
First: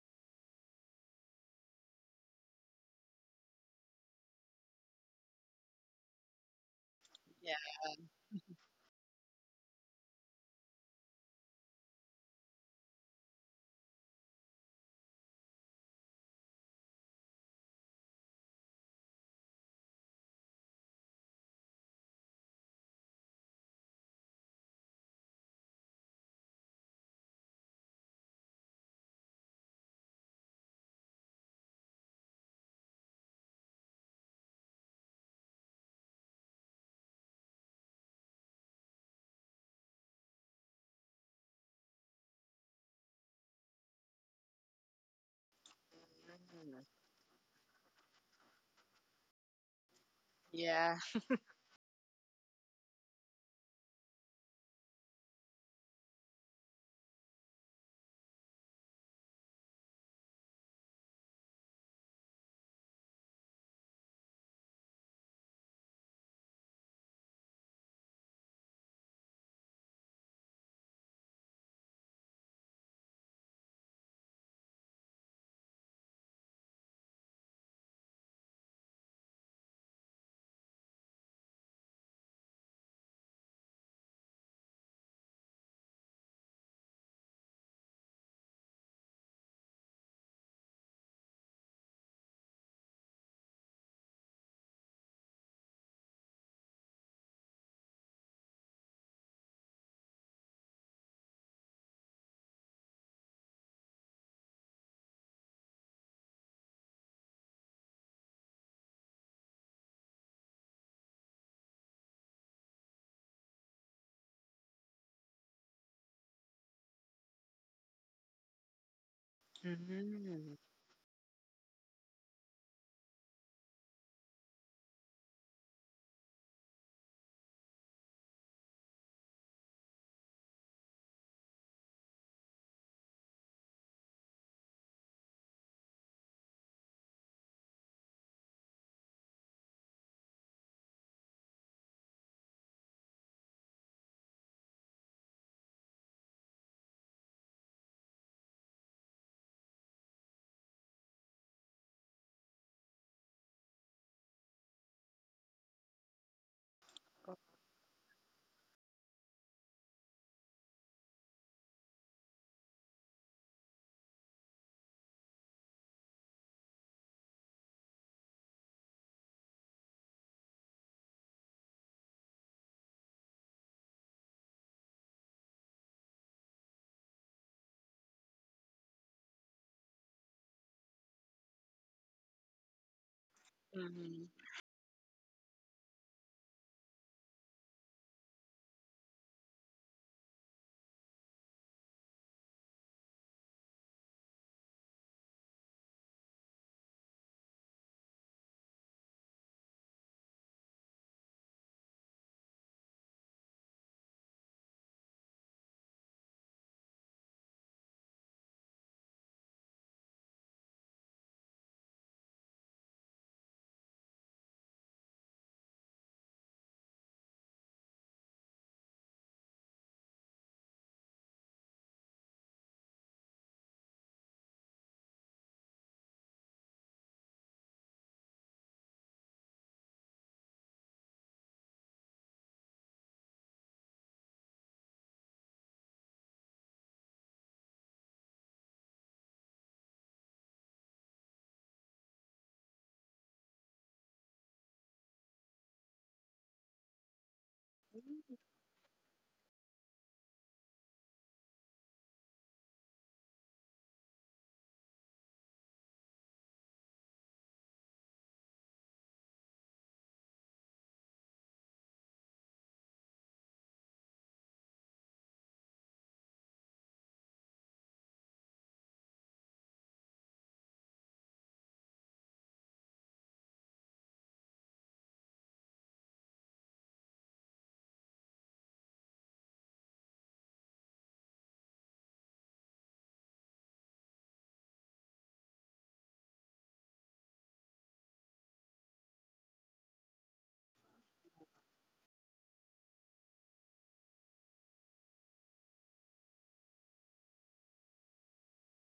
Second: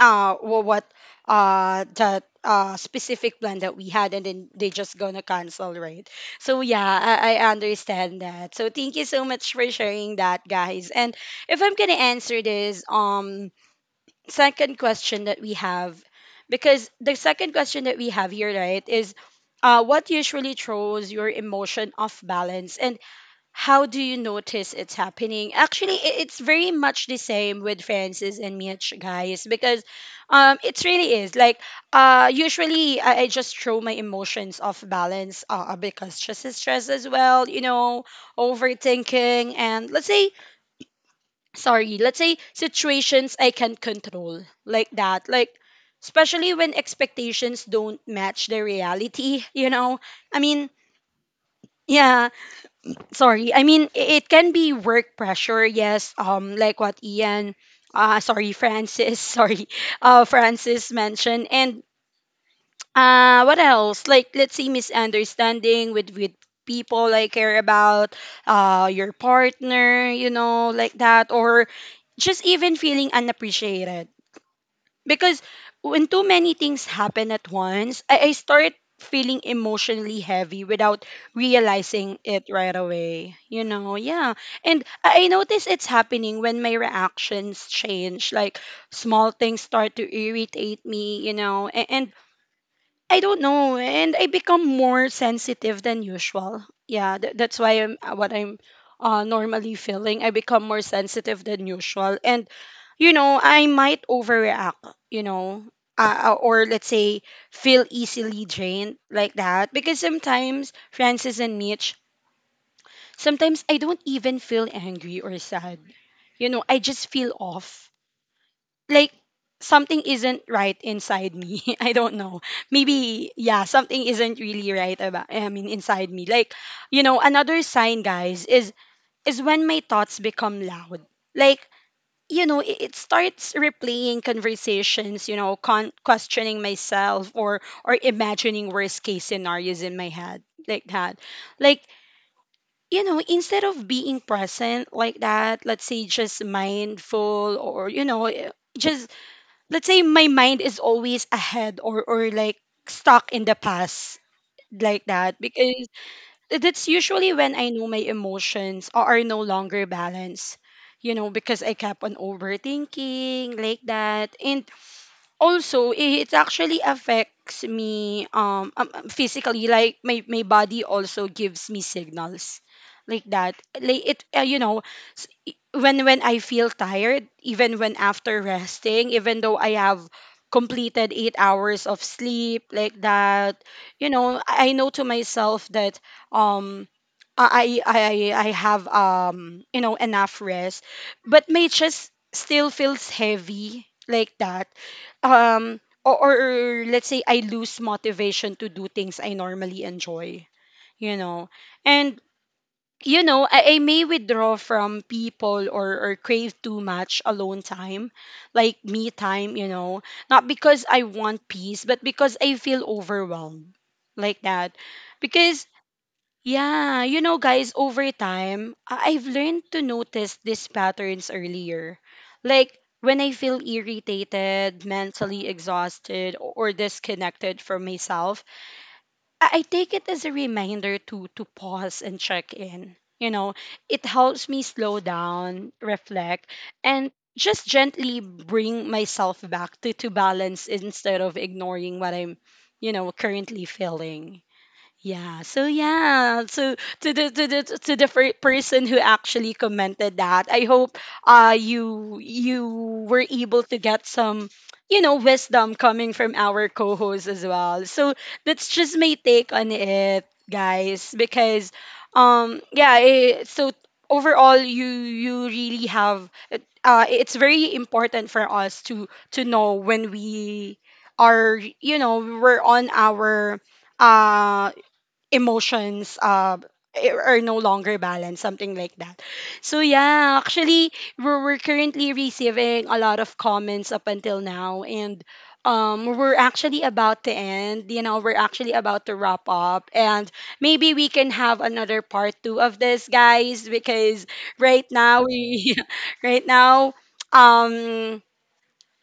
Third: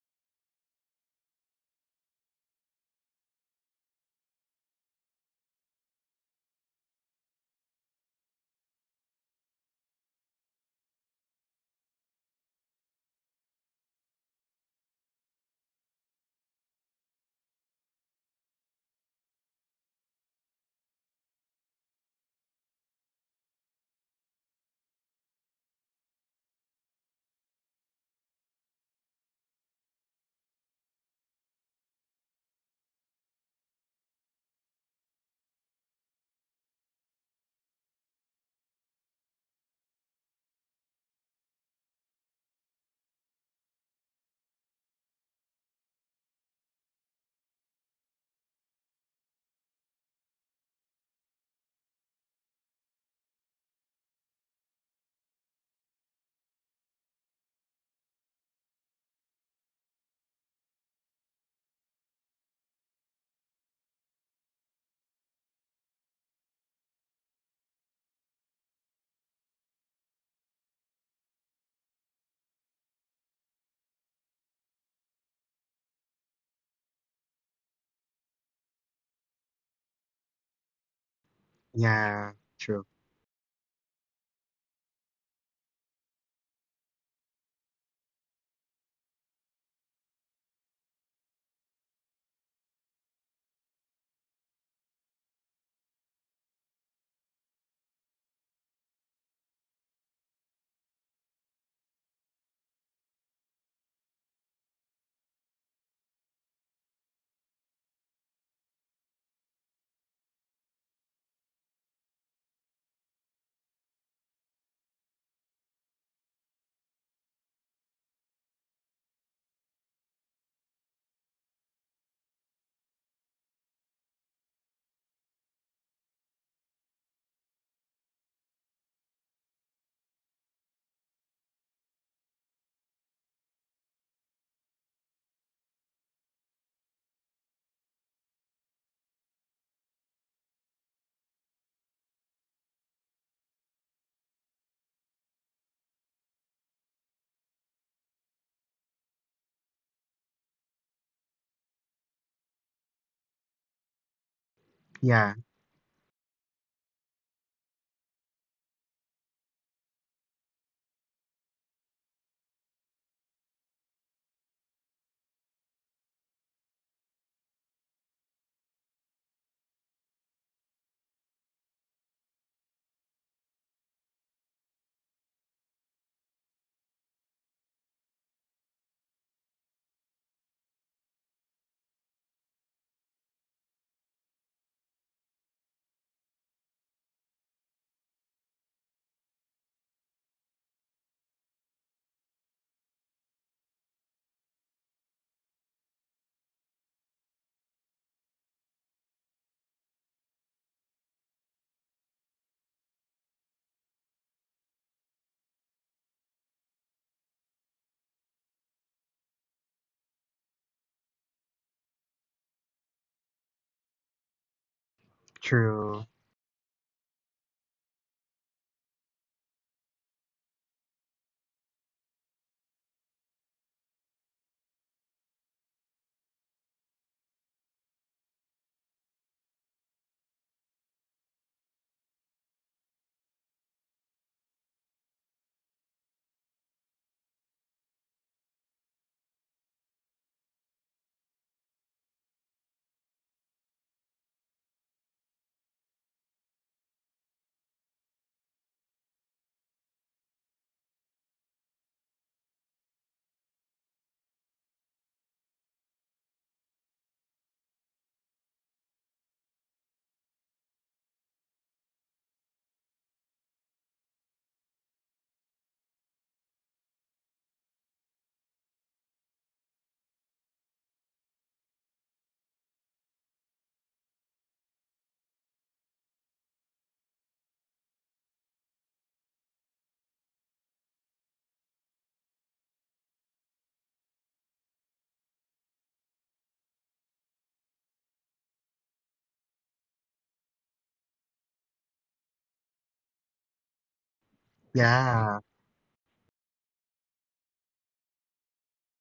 [SPEAKER 1] what that specific plan that we had, and then they just gonna cancel, right? So yeah, I
[SPEAKER 3] Yeah.
[SPEAKER 1] understand that, so thank you so much for sharing that, guys. And if I'm gonna answer this second question that we have, because the second question that we have here, right, is what usually throws your emotion off balance and how do you notice it's happening? Actually, it's very much the same with Francis and Mitch, guys, because it really is like usually I just throw my emotions off balance because stress is stress as well, you know, overthinking, and let's say sorry, let's say situations I can control like that. Like, especially when expectations don't match the reality, [laughs] you know? I mean,
[SPEAKER 3] Yeah.
[SPEAKER 1] yeah, sorry. I mean, it can be work pressure, yes, like what Ian, sorry, Francis, [laughs] sorry, Francis mentioned. And what else? Like, let's say misunderstanding with people I care about, your partner, you know, like that, or just even feeling unappreciated. Because when too many things happen at once, I start feeling emotionally heavy without realizing
[SPEAKER 2] yeah,
[SPEAKER 1] it right
[SPEAKER 2] true.
[SPEAKER 1] away. You know, yeah. And I notice it's happening when my reactions change. Like small things start to irritate me, you know, and I don't know, and I become more sensitive than usual. Yeah, that's why I'm what I'm normally feeling. I become more sensitive than usual, and you know, I might overreact. You know, or let's say feel easily drained like that. Because sometimes Francis and Mitch, sometimes I don't even feel angry or sad. You know, I just feel off, like something isn't
[SPEAKER 3] Mm-hmm.
[SPEAKER 1] right inside me. [laughs] I don't know. Maybe yeah, something isn't really right about I mean inside me. Like, you know, another sign, guys, is when my thoughts become loud. Like, you know, it starts replaying conversations, you know, questioning myself, or imagining worst-case scenarios in my head like that. Like you know, instead of being present like that, let's say just mindful, or, you know, just let's say my mind is always ahead, or like stuck in the past like that,
[SPEAKER 2] Yeah,
[SPEAKER 1] because that's usually when I know my emotions are no longer balanced. You know, because I kept on overthinking like that. And also it actually affects me physically, like my body also gives me signals like that, like it you know when I feel tired even when after resting, even though I have completed 8 hours of sleep like that, you
[SPEAKER 3] Mm-hmm.
[SPEAKER 1] know I know to myself that um I have you know enough rest, but may just still feels heavy like that, or let's say I lose motivation to do things I normally enjoy, you know. And you know, I may withdraw from people, or crave too much alone time, like me time, you know, not because I want peace, but because I feel overwhelmed like that. Because
[SPEAKER 2] true.
[SPEAKER 1] yeah, you know, guys, over time, I've learned to notice these patterns earlier. Like when I feel irritated, mentally exhausted, or disconnected from myself, I take it as a reminder to pause and check in. You know, it helps me slow down, reflect, and just gently bring myself back to balance, instead of ignoring what I'm, you know, currently feeling. Yeah. So yeah. So to the to the to the person who actually commented that, I hope you you were able to get some you know wisdom coming from our co-host as well. So that's just my take on it, guys. Because yeah. It, so overall, you really have it's very important for us to know when we are you know we're on our uh emotions are no longer balanced, something like that. So yeah, actually we're currently receiving a lot of comments up until now, and we're actually about to end, you know, we're actually about to wrap up, and maybe we can have another part 2 of this, guys, because right now
[SPEAKER 2] Yeah,
[SPEAKER 1] we [laughs] right now um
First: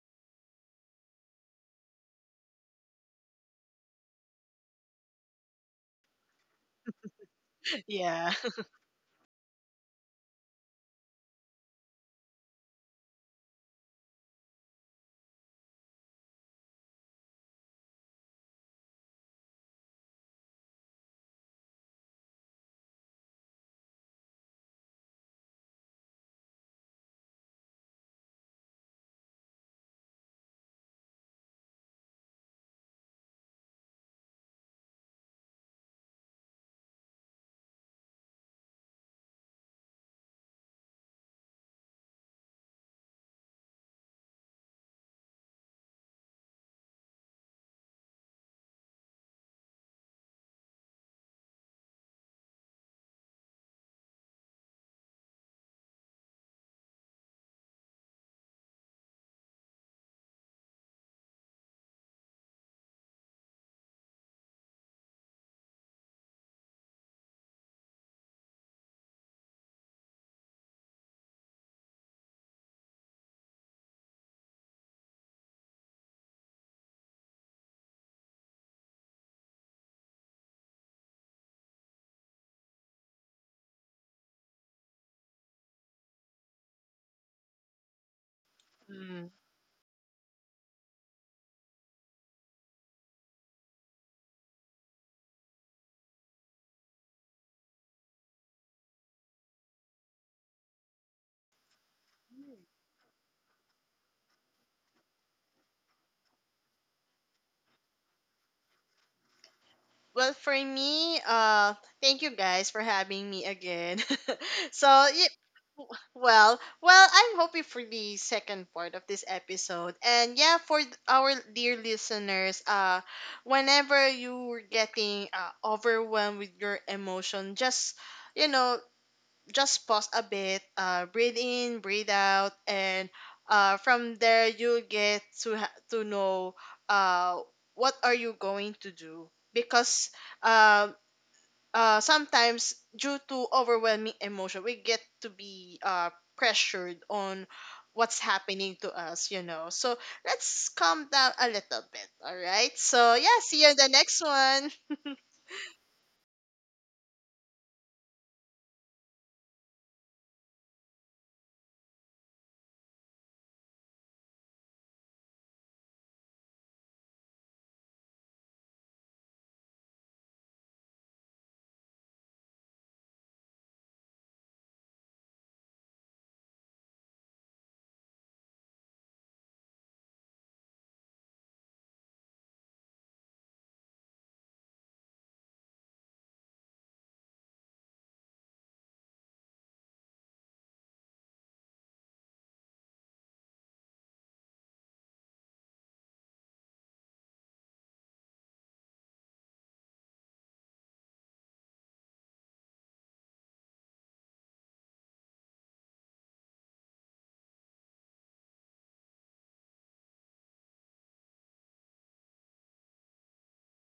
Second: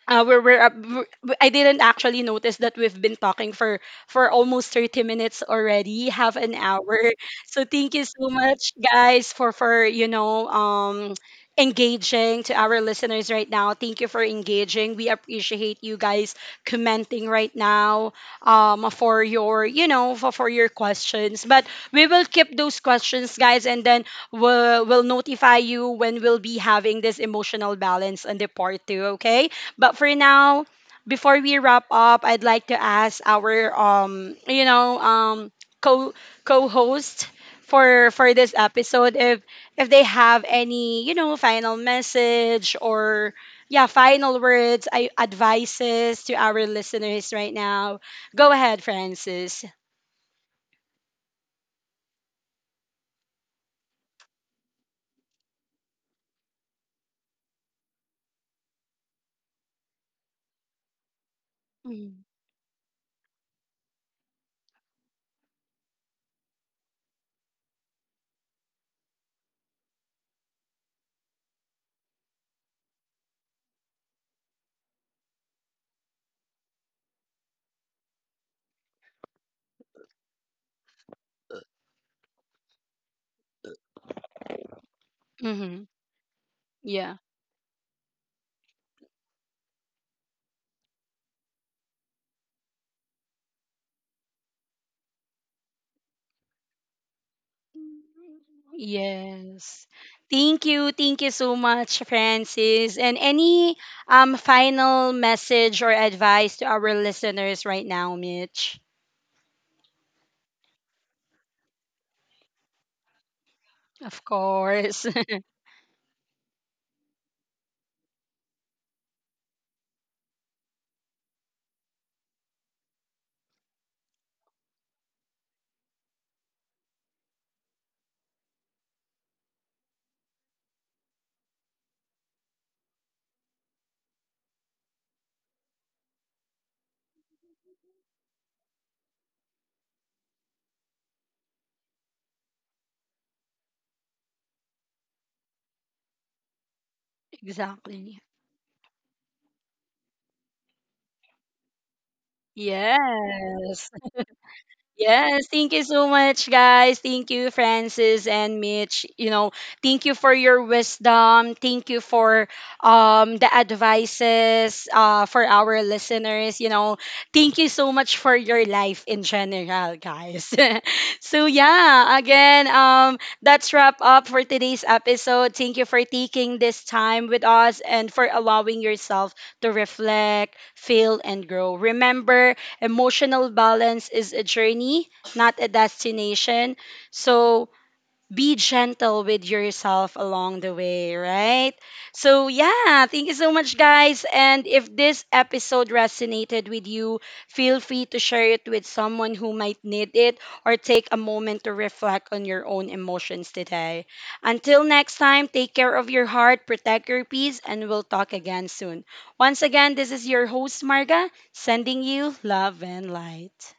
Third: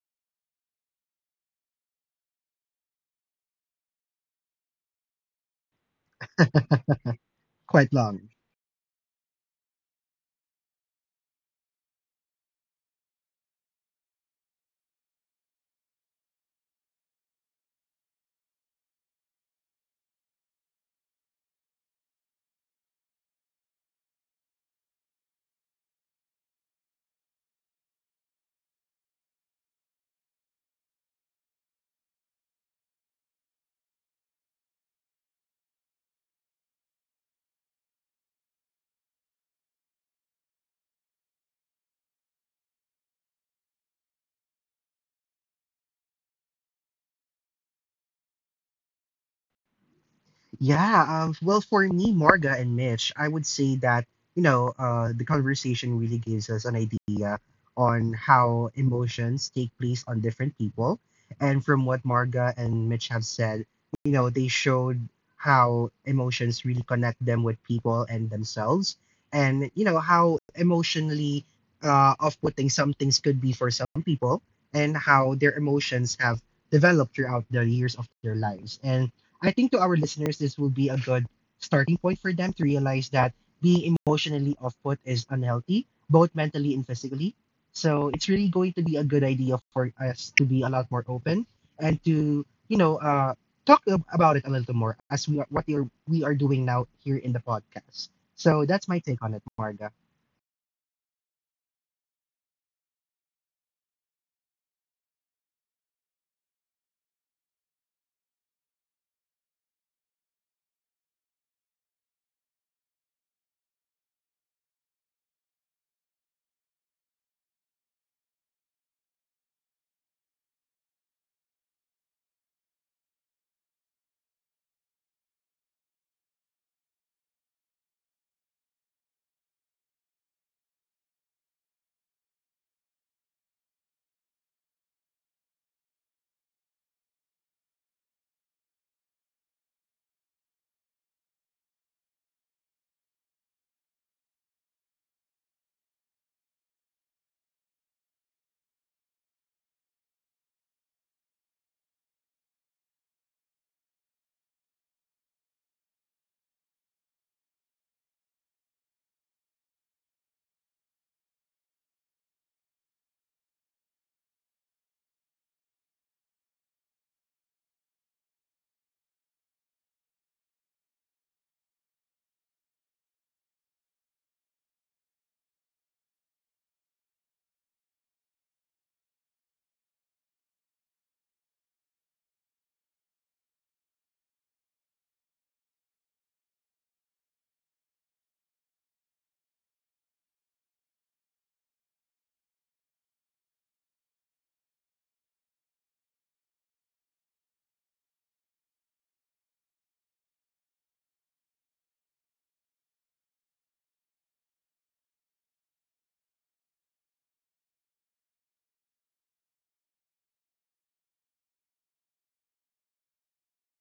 [SPEAKER 1] I didn't actually notice that we've been talking for almost 30 minutes already, half an
[SPEAKER 2] [laughs]
[SPEAKER 1] hour. So thank
[SPEAKER 2] quite
[SPEAKER 1] you so
[SPEAKER 2] long.
[SPEAKER 3] Yeah. [laughs]
[SPEAKER 1] much, guys, for you know engaging to our listeners right now. Thank you for engaging. We appreciate you guys commenting right now for your you know for your questions. But we will keep those questions, guys, and then we'll notify you when we'll be having this emotional balance on the part two. Okay. But for now, before we wrap up, I'd like to ask our you know, co co-host for this episode if they have any, you know, final message or yeah, final words, advices to our listeners right now. Go ahead, Francis.
[SPEAKER 2] Yeah, well, for me, Morga and Mitch, I would say that, you know, the conversation really gives us an idea on how emotions take place on different people. And from what Morga and Mitch have said, you know, they showed how emotions really connect them with people and themselves. And, you know, how emotionally off putting some things could be for some people and how their emotions have developed throughout the years of their lives. And I think to our listeners, this will be a good starting point for them to realize that being emotionally off put is
[SPEAKER 1] Mm-hmm.
[SPEAKER 2] unhealthy, both mentally and
[SPEAKER 1] Yeah.
[SPEAKER 2] physically. So it's really going to be a good
[SPEAKER 3] Mm.
[SPEAKER 2] idea for us to be a lot more open and to, you know, talk about it a little more as we are what we are doing now here in the podcast. So that's my take on it,
[SPEAKER 1] Yes.
[SPEAKER 2] Marga.
[SPEAKER 1] Thank you. Thank you so much, Francis. And any final message or advice to our listeners right now, Mitch?
[SPEAKER 3] Well, for me, thank you guys for having me again.
[SPEAKER 1] Of
[SPEAKER 3] [laughs] So,
[SPEAKER 1] course.
[SPEAKER 3] yeah,
[SPEAKER 1] [laughs]
[SPEAKER 3] well, I'm hoping for the second part of this episode. And yeah, for our dear listeners, whenever you're getting overwhelmed with your emotion, just you know, just pause a bit, breathe in, breathe out, and from there you get to to know uh, what are you going to do. Because uh, sometimes due to overwhelming emotion we get to be, pressured on what's
[SPEAKER 1] Exactly.
[SPEAKER 3] happening to us, you know. So let's calm down a little bit, all right? So yeah, see you in the
[SPEAKER 1] Yes.
[SPEAKER 3] next one.
[SPEAKER 1] Yes, thank you so much, guys. Thank you, Francis and Mitch. You know, thank you for your wisdom. Thank you for the advices for our listeners. You know, thank you so much for your life in general, guys. [laughs] So yeah, again, that's wrap up for today's episode. Thank you for taking this time with us and for allowing yourself to reflect, feel, and grow. Remember, emotional balance is a journey, not a destination. So be gentle with yourself along the way, right? So, yeah, thank you so much, guys. And if this episode resonated with you, feel free to share it with someone who might need it, or take a moment to reflect on your own emotions today. Until next time, take care of your heart, protect your peace, and we'll talk again soon. Once again, this is your host, Marga, sending you love and light.